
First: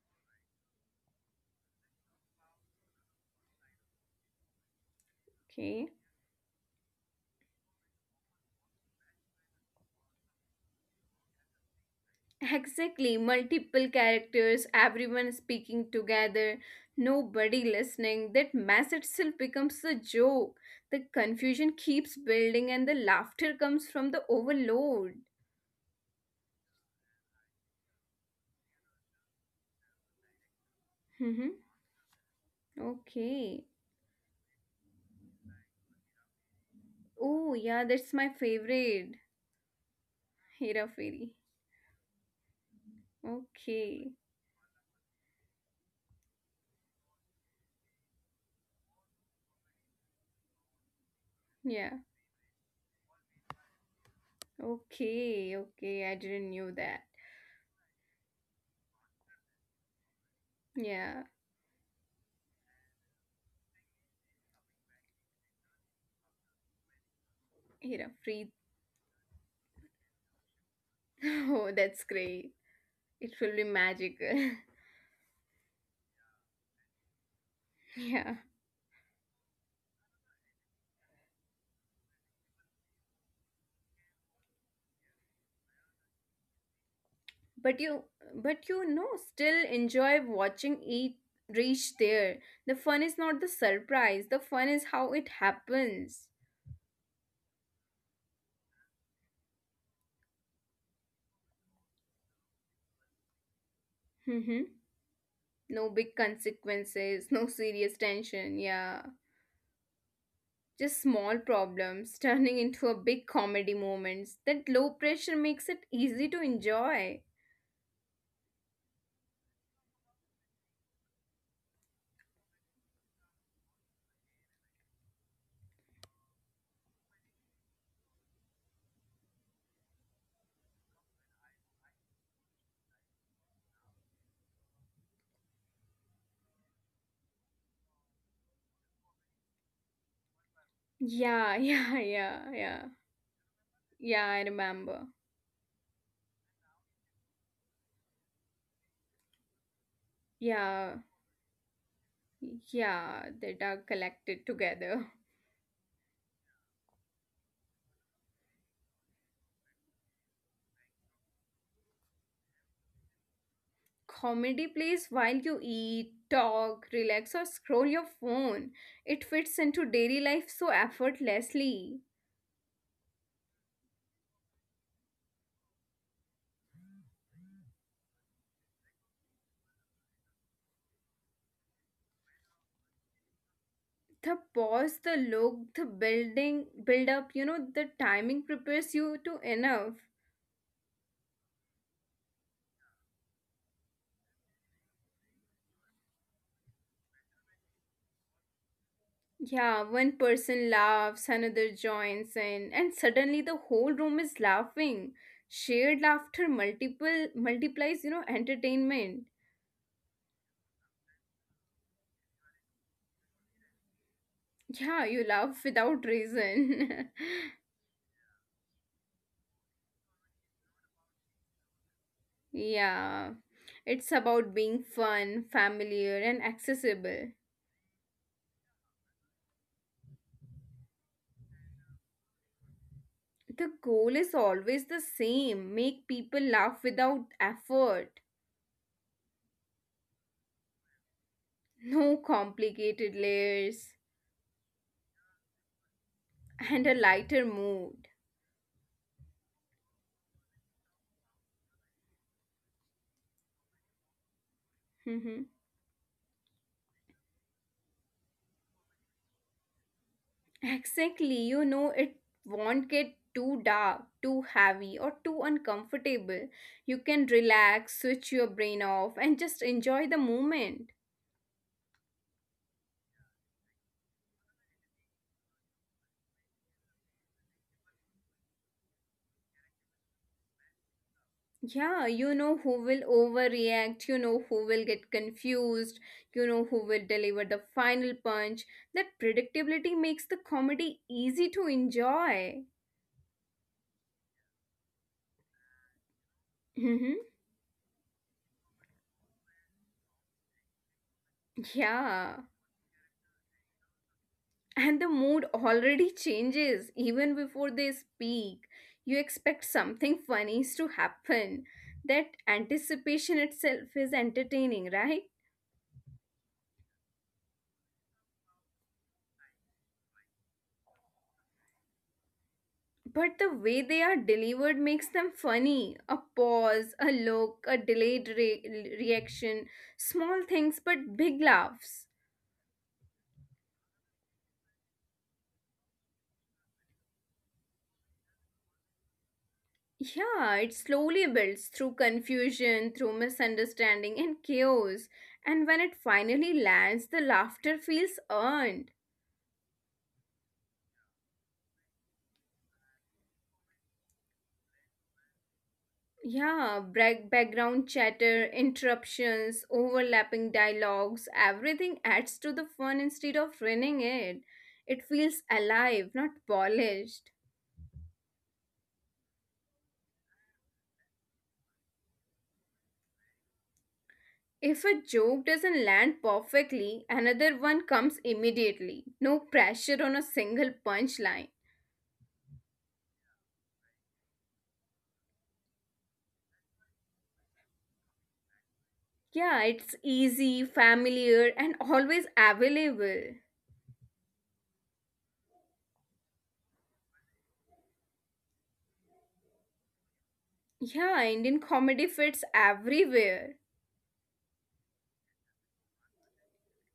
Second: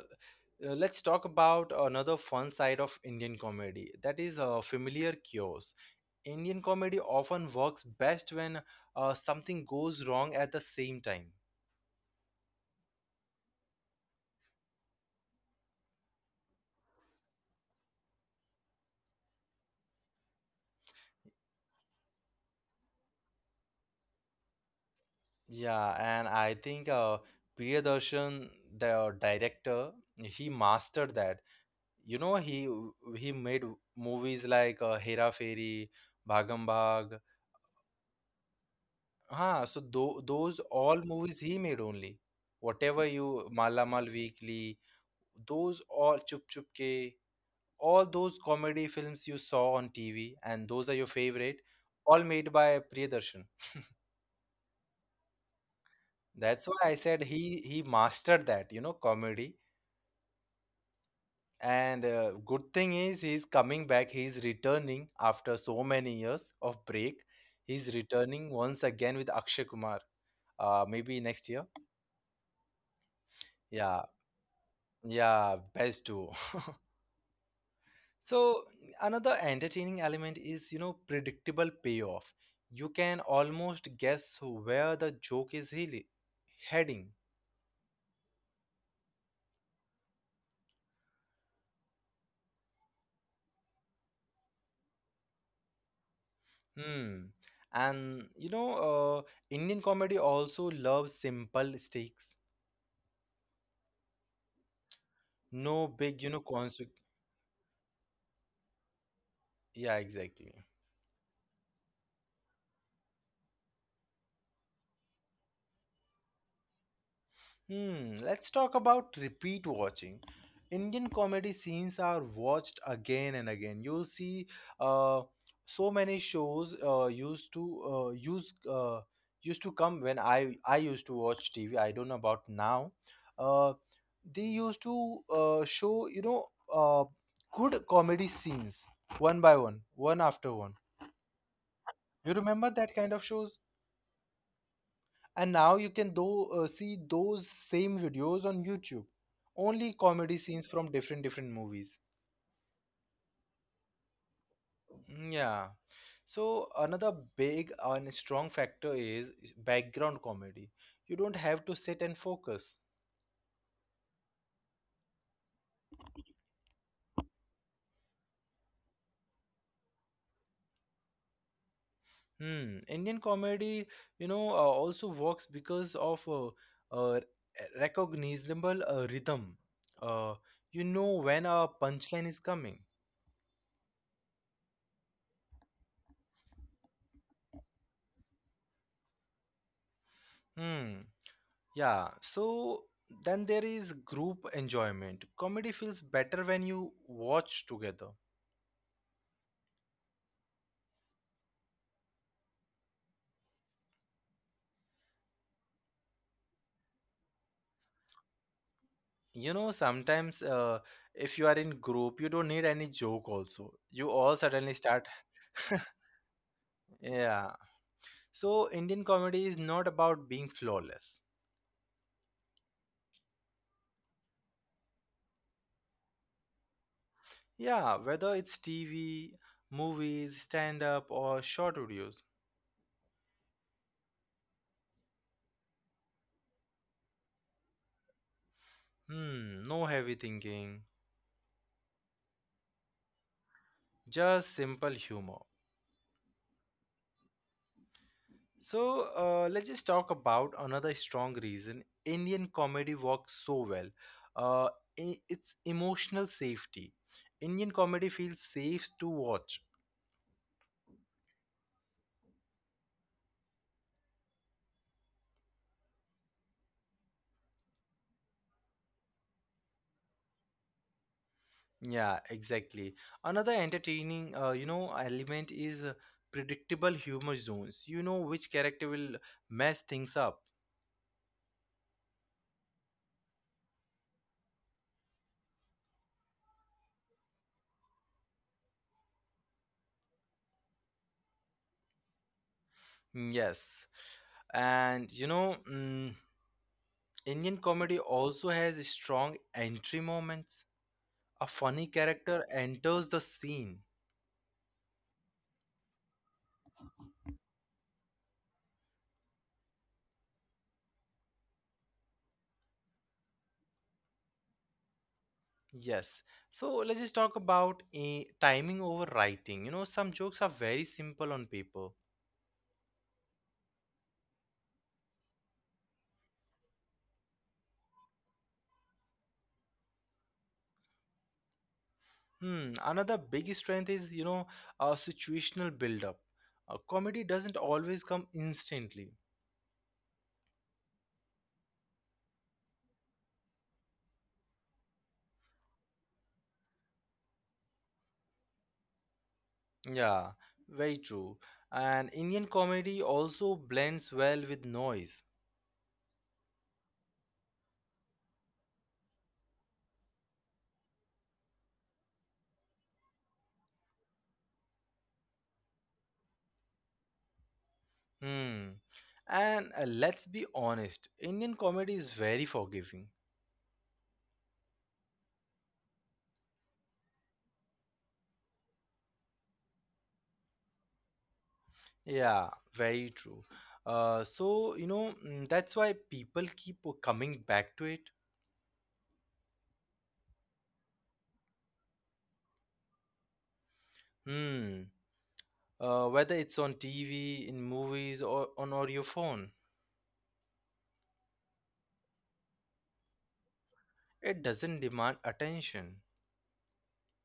Speaker 1: uh, Let's talk about another fun side of Indian comedy. That is uh, familiar chaos.
Speaker 2: Okay.
Speaker 1: Indian comedy often works best when uh, something goes wrong at the same time.
Speaker 2: Exactly. Multiple characters, everyone speaking together, nobody listening. That mess itself becomes a joke. The confusion keeps building, and the laughter comes from the overload.
Speaker 1: Yeah, and I think uh, Priyadarshan, the director, he mastered that.
Speaker 2: Mm-hmm.
Speaker 1: You know, he he
Speaker 2: Okay.
Speaker 1: made movies like uh, Hera Fairy, Bhagam Bhag.
Speaker 2: Oh, yeah, that's my favorite.
Speaker 1: Ah, so tho those
Speaker 2: Hera
Speaker 1: all
Speaker 2: Fairy.
Speaker 1: movies he made only. Whatever you Mala Mal
Speaker 2: Okay.
Speaker 1: Weekly, those all Chup Chup Ke, all those comedy films you saw on T V, and those are your favorite,
Speaker 2: Yeah.
Speaker 1: all made by Priyadarshan.
Speaker 2: Okay. Okay. I didn't
Speaker 1: That's
Speaker 2: knew
Speaker 1: why I
Speaker 2: that.
Speaker 1: said he he mastered that, you know, comedy.
Speaker 2: Yeah.
Speaker 1: And uh, good thing is he's coming back. He's returning after so many years of break. He's
Speaker 2: Hira
Speaker 1: returning once
Speaker 2: free.
Speaker 1: again with Akshay Kumar. Uh, maybe next year.
Speaker 2: Oh, that's great. It will be
Speaker 1: Yeah,
Speaker 2: magical.
Speaker 1: yeah, best duo.
Speaker 2: Yeah.
Speaker 1: So another entertaining element is, you know, predictable payoff. You can almost guess where the joke is heali- heading.
Speaker 2: But you but you know still enjoy watching it reach there. The fun is not the surprise. The fun is how it happens.
Speaker 1: Hmm. And you know, uh, Indian comedy also loves simple stakes.
Speaker 2: Mhm. No
Speaker 1: No
Speaker 2: big
Speaker 1: big, you know, consequence.
Speaker 2: consequences, no serious tension. Yeah.
Speaker 1: Yeah, exactly.
Speaker 2: Just small problems turning into a big comedy moments. That low pressure makes it easy to enjoy.
Speaker 1: Hmm, let's talk about repeat watching. Indian comedy scenes are watched again and again. You'll see uh, so many shows uh, used to uh, use uh, used to come when I I used to watch T V. I don't know about now. Uh, they used to uh, show you know uh, good comedy scenes one by one, one after one.
Speaker 2: Yeah, yeah,
Speaker 1: You
Speaker 2: yeah,
Speaker 1: remember
Speaker 2: yeah.
Speaker 1: that kind of shows?
Speaker 2: Yeah, I remember.
Speaker 1: And now you can do uh, see those same videos on YouTube. Only comedy scenes
Speaker 2: Yeah.
Speaker 1: from different different movies.
Speaker 2: Yeah, that are collected together.
Speaker 1: Mm, Yeah. So another big and strong factor is background comedy. You don't have to sit and focus.
Speaker 2: Comedy plays while you eat, talk, relax, or scroll your phone. It fits into daily life so effortlessly.
Speaker 1: Hmm. Indian comedy, you know, uh, also works because of a, a recognizable uh, rhythm. Uh, you know when a punchline is coming.
Speaker 2: The pause, the look, the building, build up, you know, the timing prepares you to enough.
Speaker 1: Hmm. Yeah, so then there is group enjoyment. Comedy feels better when you watch together.
Speaker 2: Yeah, one person laughs, another joins in, and suddenly the whole room is laughing. Shared laughter multiple multiplies, you know, entertainment.
Speaker 1: You know, sometimes uh, if you are in group, you don't need any joke also. You all suddenly
Speaker 2: Yeah, you
Speaker 1: start.
Speaker 2: laugh without reason.
Speaker 1: Yeah. So Indian comedy is not about being flawless.
Speaker 2: Yeah, it's about being fun, familiar, and accessible.
Speaker 1: Yeah, whether it's T V, movies, stand-up or short videos.
Speaker 2: The goal is always the same, make people laugh without effort,
Speaker 1: Hmm, no heavy thinking,
Speaker 2: no complicated layers,
Speaker 1: just simple humor.
Speaker 2: and a lighter mood.
Speaker 1: So uh, let's just talk about another strong reason Indian comedy works so well. Uh, i-
Speaker 2: Mhm.
Speaker 1: it's emotional safety. Indian comedy feels safe to watch.
Speaker 2: Exactly, you know, it won't get too dark, too heavy, or too uncomfortable. You can relax, switch your brain off, and just enjoy the moment.
Speaker 1: Yeah, exactly. Another entertaining, uh, you know, element is uh, predictable humor zones. You know which character will mess things up.
Speaker 2: Yeah, you know who will overreact, you know who will get confused, you know who will deliver the final punch. That predictability makes the comedy easy to enjoy.
Speaker 1: Mm, Yes, and you know, mm,
Speaker 2: Hmm.
Speaker 1: Indian comedy also has strong entry moments. A funny character
Speaker 2: Yeah,
Speaker 1: enters the scene.
Speaker 2: and the mood already changes even before they speak. You expect something funny to happen. That anticipation itself is entertaining, right?
Speaker 1: Yes. So let's just talk about a timing over writing. You know, some jokes are very simple on paper.
Speaker 2: But the way they are delivered makes them funny. A pause, a look, a delayed re- reaction, small things but big laughs.
Speaker 1: Hmm. Another big strength is, you know, uh, situational build-up. Uh, comedy doesn't always come instantly.
Speaker 2: Yeah, it slowly builds through confusion, through misunderstanding, and chaos. And when it finally lands, the laughter feels earned.
Speaker 1: Yeah, very true. And Indian comedy also blends well with noise.
Speaker 2: Yeah, bra- background chatter, interruptions, overlapping dialogues, everything adds to the fun instead of ruining it. It feels alive, not polished.
Speaker 1: Hmm. And uh, let's be honest, Indian comedy is very forgiving.
Speaker 2: If a joke doesn't land perfectly, another one comes immediately. No pressure on a single punchline.
Speaker 1: Yeah, very true. Uh, so you know mm, that's why people keep coming back to it.
Speaker 2: Yeah, it's easy, familiar, and always available.
Speaker 1: Hmm. Uh, whether it's on T V, in movies, or on or your phone,
Speaker 2: Yeah, Indian comedy fits everywhere.
Speaker 1: it doesn't demand attention.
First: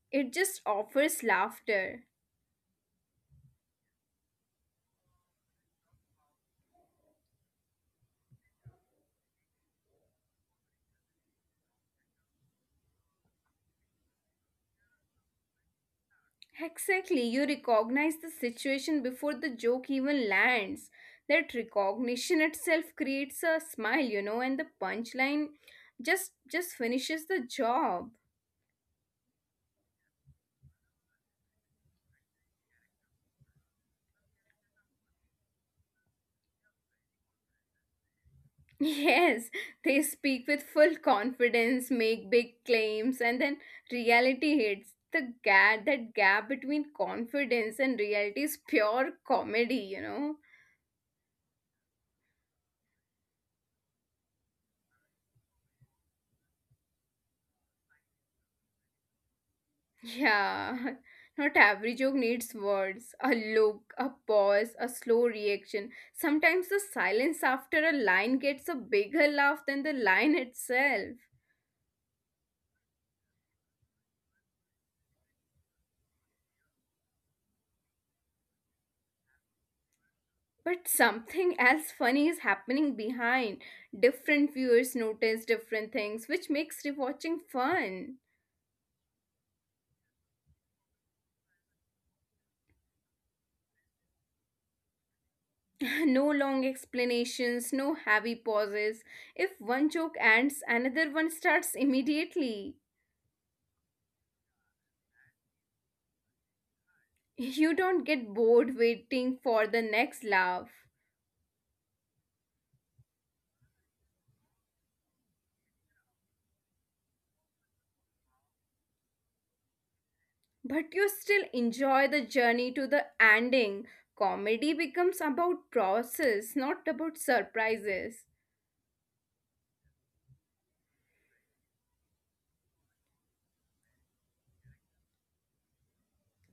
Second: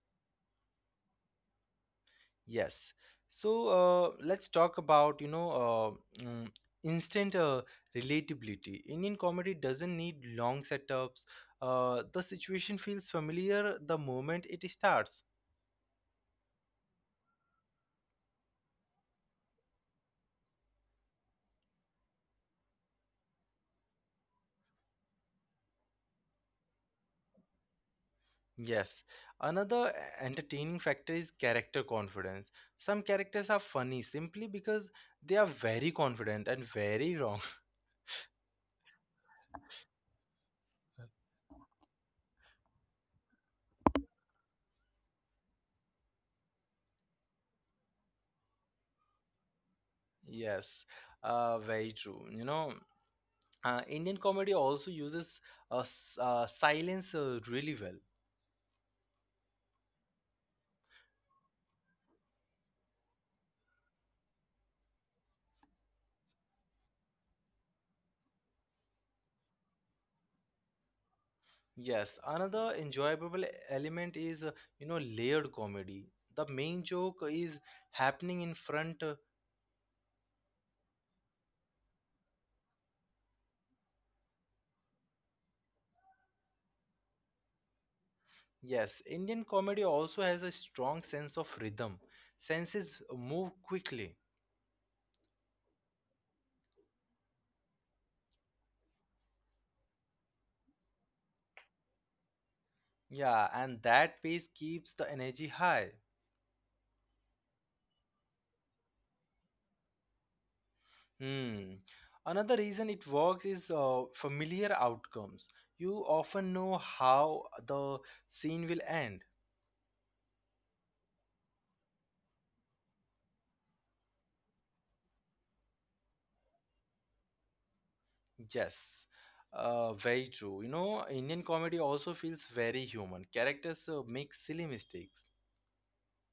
Speaker 2: It just offers laughter.
Speaker 1: Yes. So uh, let's talk about you know uh, mm, instant uh, relatability. Indian comedy doesn't need long setups. Uh, the situation feels familiar the moment it starts.
Speaker 2: Exactly, you recognize the situation before the joke even lands. That recognition itself creates a smile, you know, and the punchline just just finishes the job.
Speaker 1: Yes, another eh, entertaining factor is character confidence. Some characters are funny simply because they are very confident and very wrong.
Speaker 2: Yes, they speak with full confidence, make big claims, and then reality hits. The gap, that gap between confidence and reality is pure comedy, you know?
Speaker 1: Yes, uh, very true. You know, uh, Indian comedy also uses uh, s- uh, silence uh, really well.
Speaker 2: Yeah, not every joke needs words, a look, a pause, a slow reaction. Sometimes the silence after a line gets a bigger laugh than the line itself.
Speaker 1: Yes, another enjoyable element is, uh, you know, layered comedy. The main joke is happening in front. Uh,
Speaker 2: But something else funny is happening behind. Different viewers notice different things, which makes rewatching fun.
Speaker 1: yes, Indian comedy also has a strong sense of rhythm. Senses move quickly.
Speaker 2: No long explanations, no heavy pauses. If one joke ends, another one starts immediately.
Speaker 1: Yeah, and that pace keeps the energy high.
Speaker 2: You don't get bored waiting for the next laugh.
Speaker 1: Hmm. Another reason it works is uh, familiar outcomes. You often know how the scene will end.
Speaker 2: But you still enjoy the journey to the ending. Comedy becomes about process, not about surprises.
Speaker 1: Yes, uh, very true. You know, Indian comedy also feels very human. Characters uh, make silly mistakes.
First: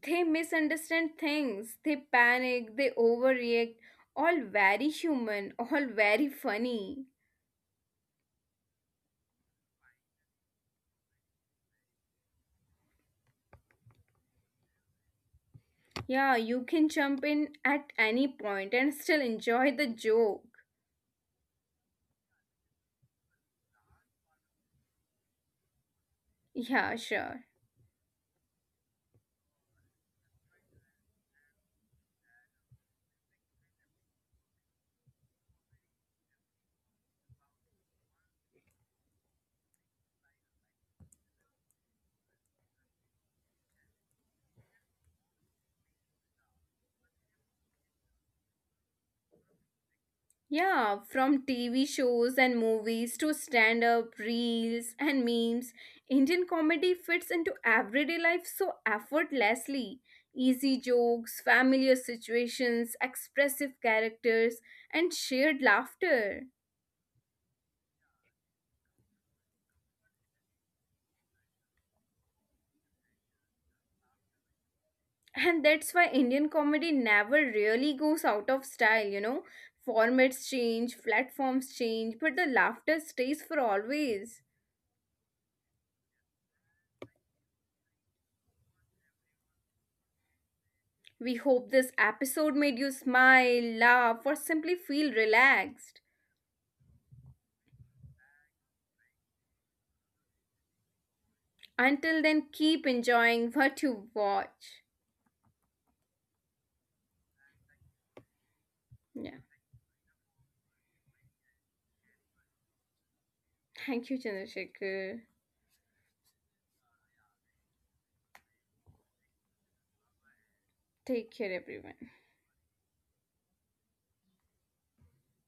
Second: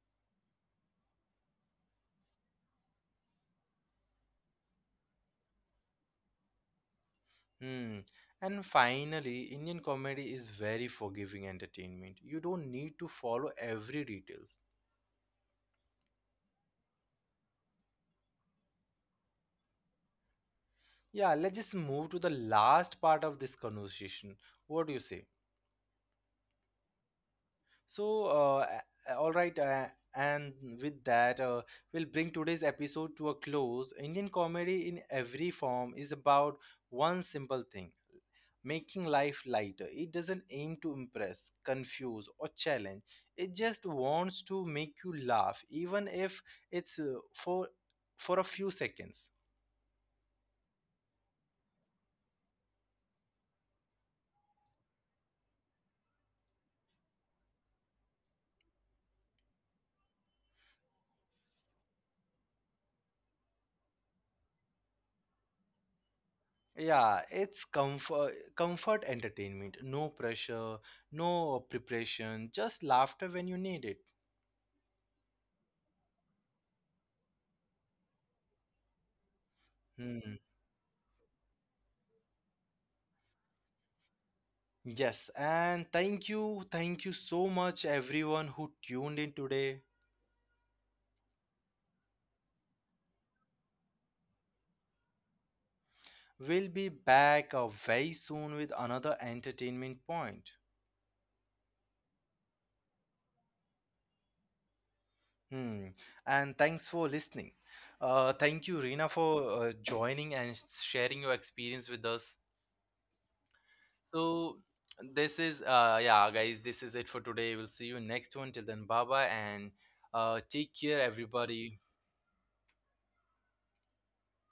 Speaker 2: They misunderstand things, they panic, they overreact, all very human, all very funny.
Speaker 1: Hmm. And finally, Indian comedy is very forgiving entertainment. You don't need to follow every details.
Speaker 2: Yeah, you can jump in at any point and still enjoy the joke.
Speaker 1: Yeah, let's just move to the last part of this conversation. What do you say?
Speaker 2: Yeah, sure.
Speaker 1: So, uh, a- all right, uh, and with that, uh, we'll bring today's episode to a close. Indian comedy in every form is about one simple thing making life lighter. It doesn't aim to impress, confuse, or challenge, it just wants to make you laugh, even if it's uh, for, for a few seconds.
Speaker 2: Yeah, from TV shows and movies to stand up, reels and memes, Indian comedy fits into everyday life so effortlessly. Easy jokes, familiar situations, expressive characters, and shared laughter.
Speaker 1: Yeah, it's comfort comfort entertainment. No pressure, no preparation, just laughter when you need it.
Speaker 2: And that's why Indian comedy never really goes out of style, you know.
Speaker 1: Hmm.
Speaker 2: Formats change, platforms change, but the laughter stays for always.
Speaker 1: Yes, and thank you, thank you so much everyone who tuned in today.
Speaker 2: We hope this episode made you smile, laugh, or simply feel relaxed.
Speaker 1: We'll be back uh, very soon with another entertainment point.
Speaker 2: Until then, keep enjoying what you watch.
Speaker 1: Hmm. And thanks for listening. Uh, thank you, Reena,
Speaker 2: Yeah,
Speaker 1: for uh, joining and sharing your experience with us.
Speaker 2: thank you,
Speaker 1: So
Speaker 2: Chandrasekhar.
Speaker 1: this is uh yeah guys, this is it for today. We'll see you next one. Till then, bye bye and uh take care
Speaker 2: Take care,
Speaker 1: everybody.
Speaker 2: everyone.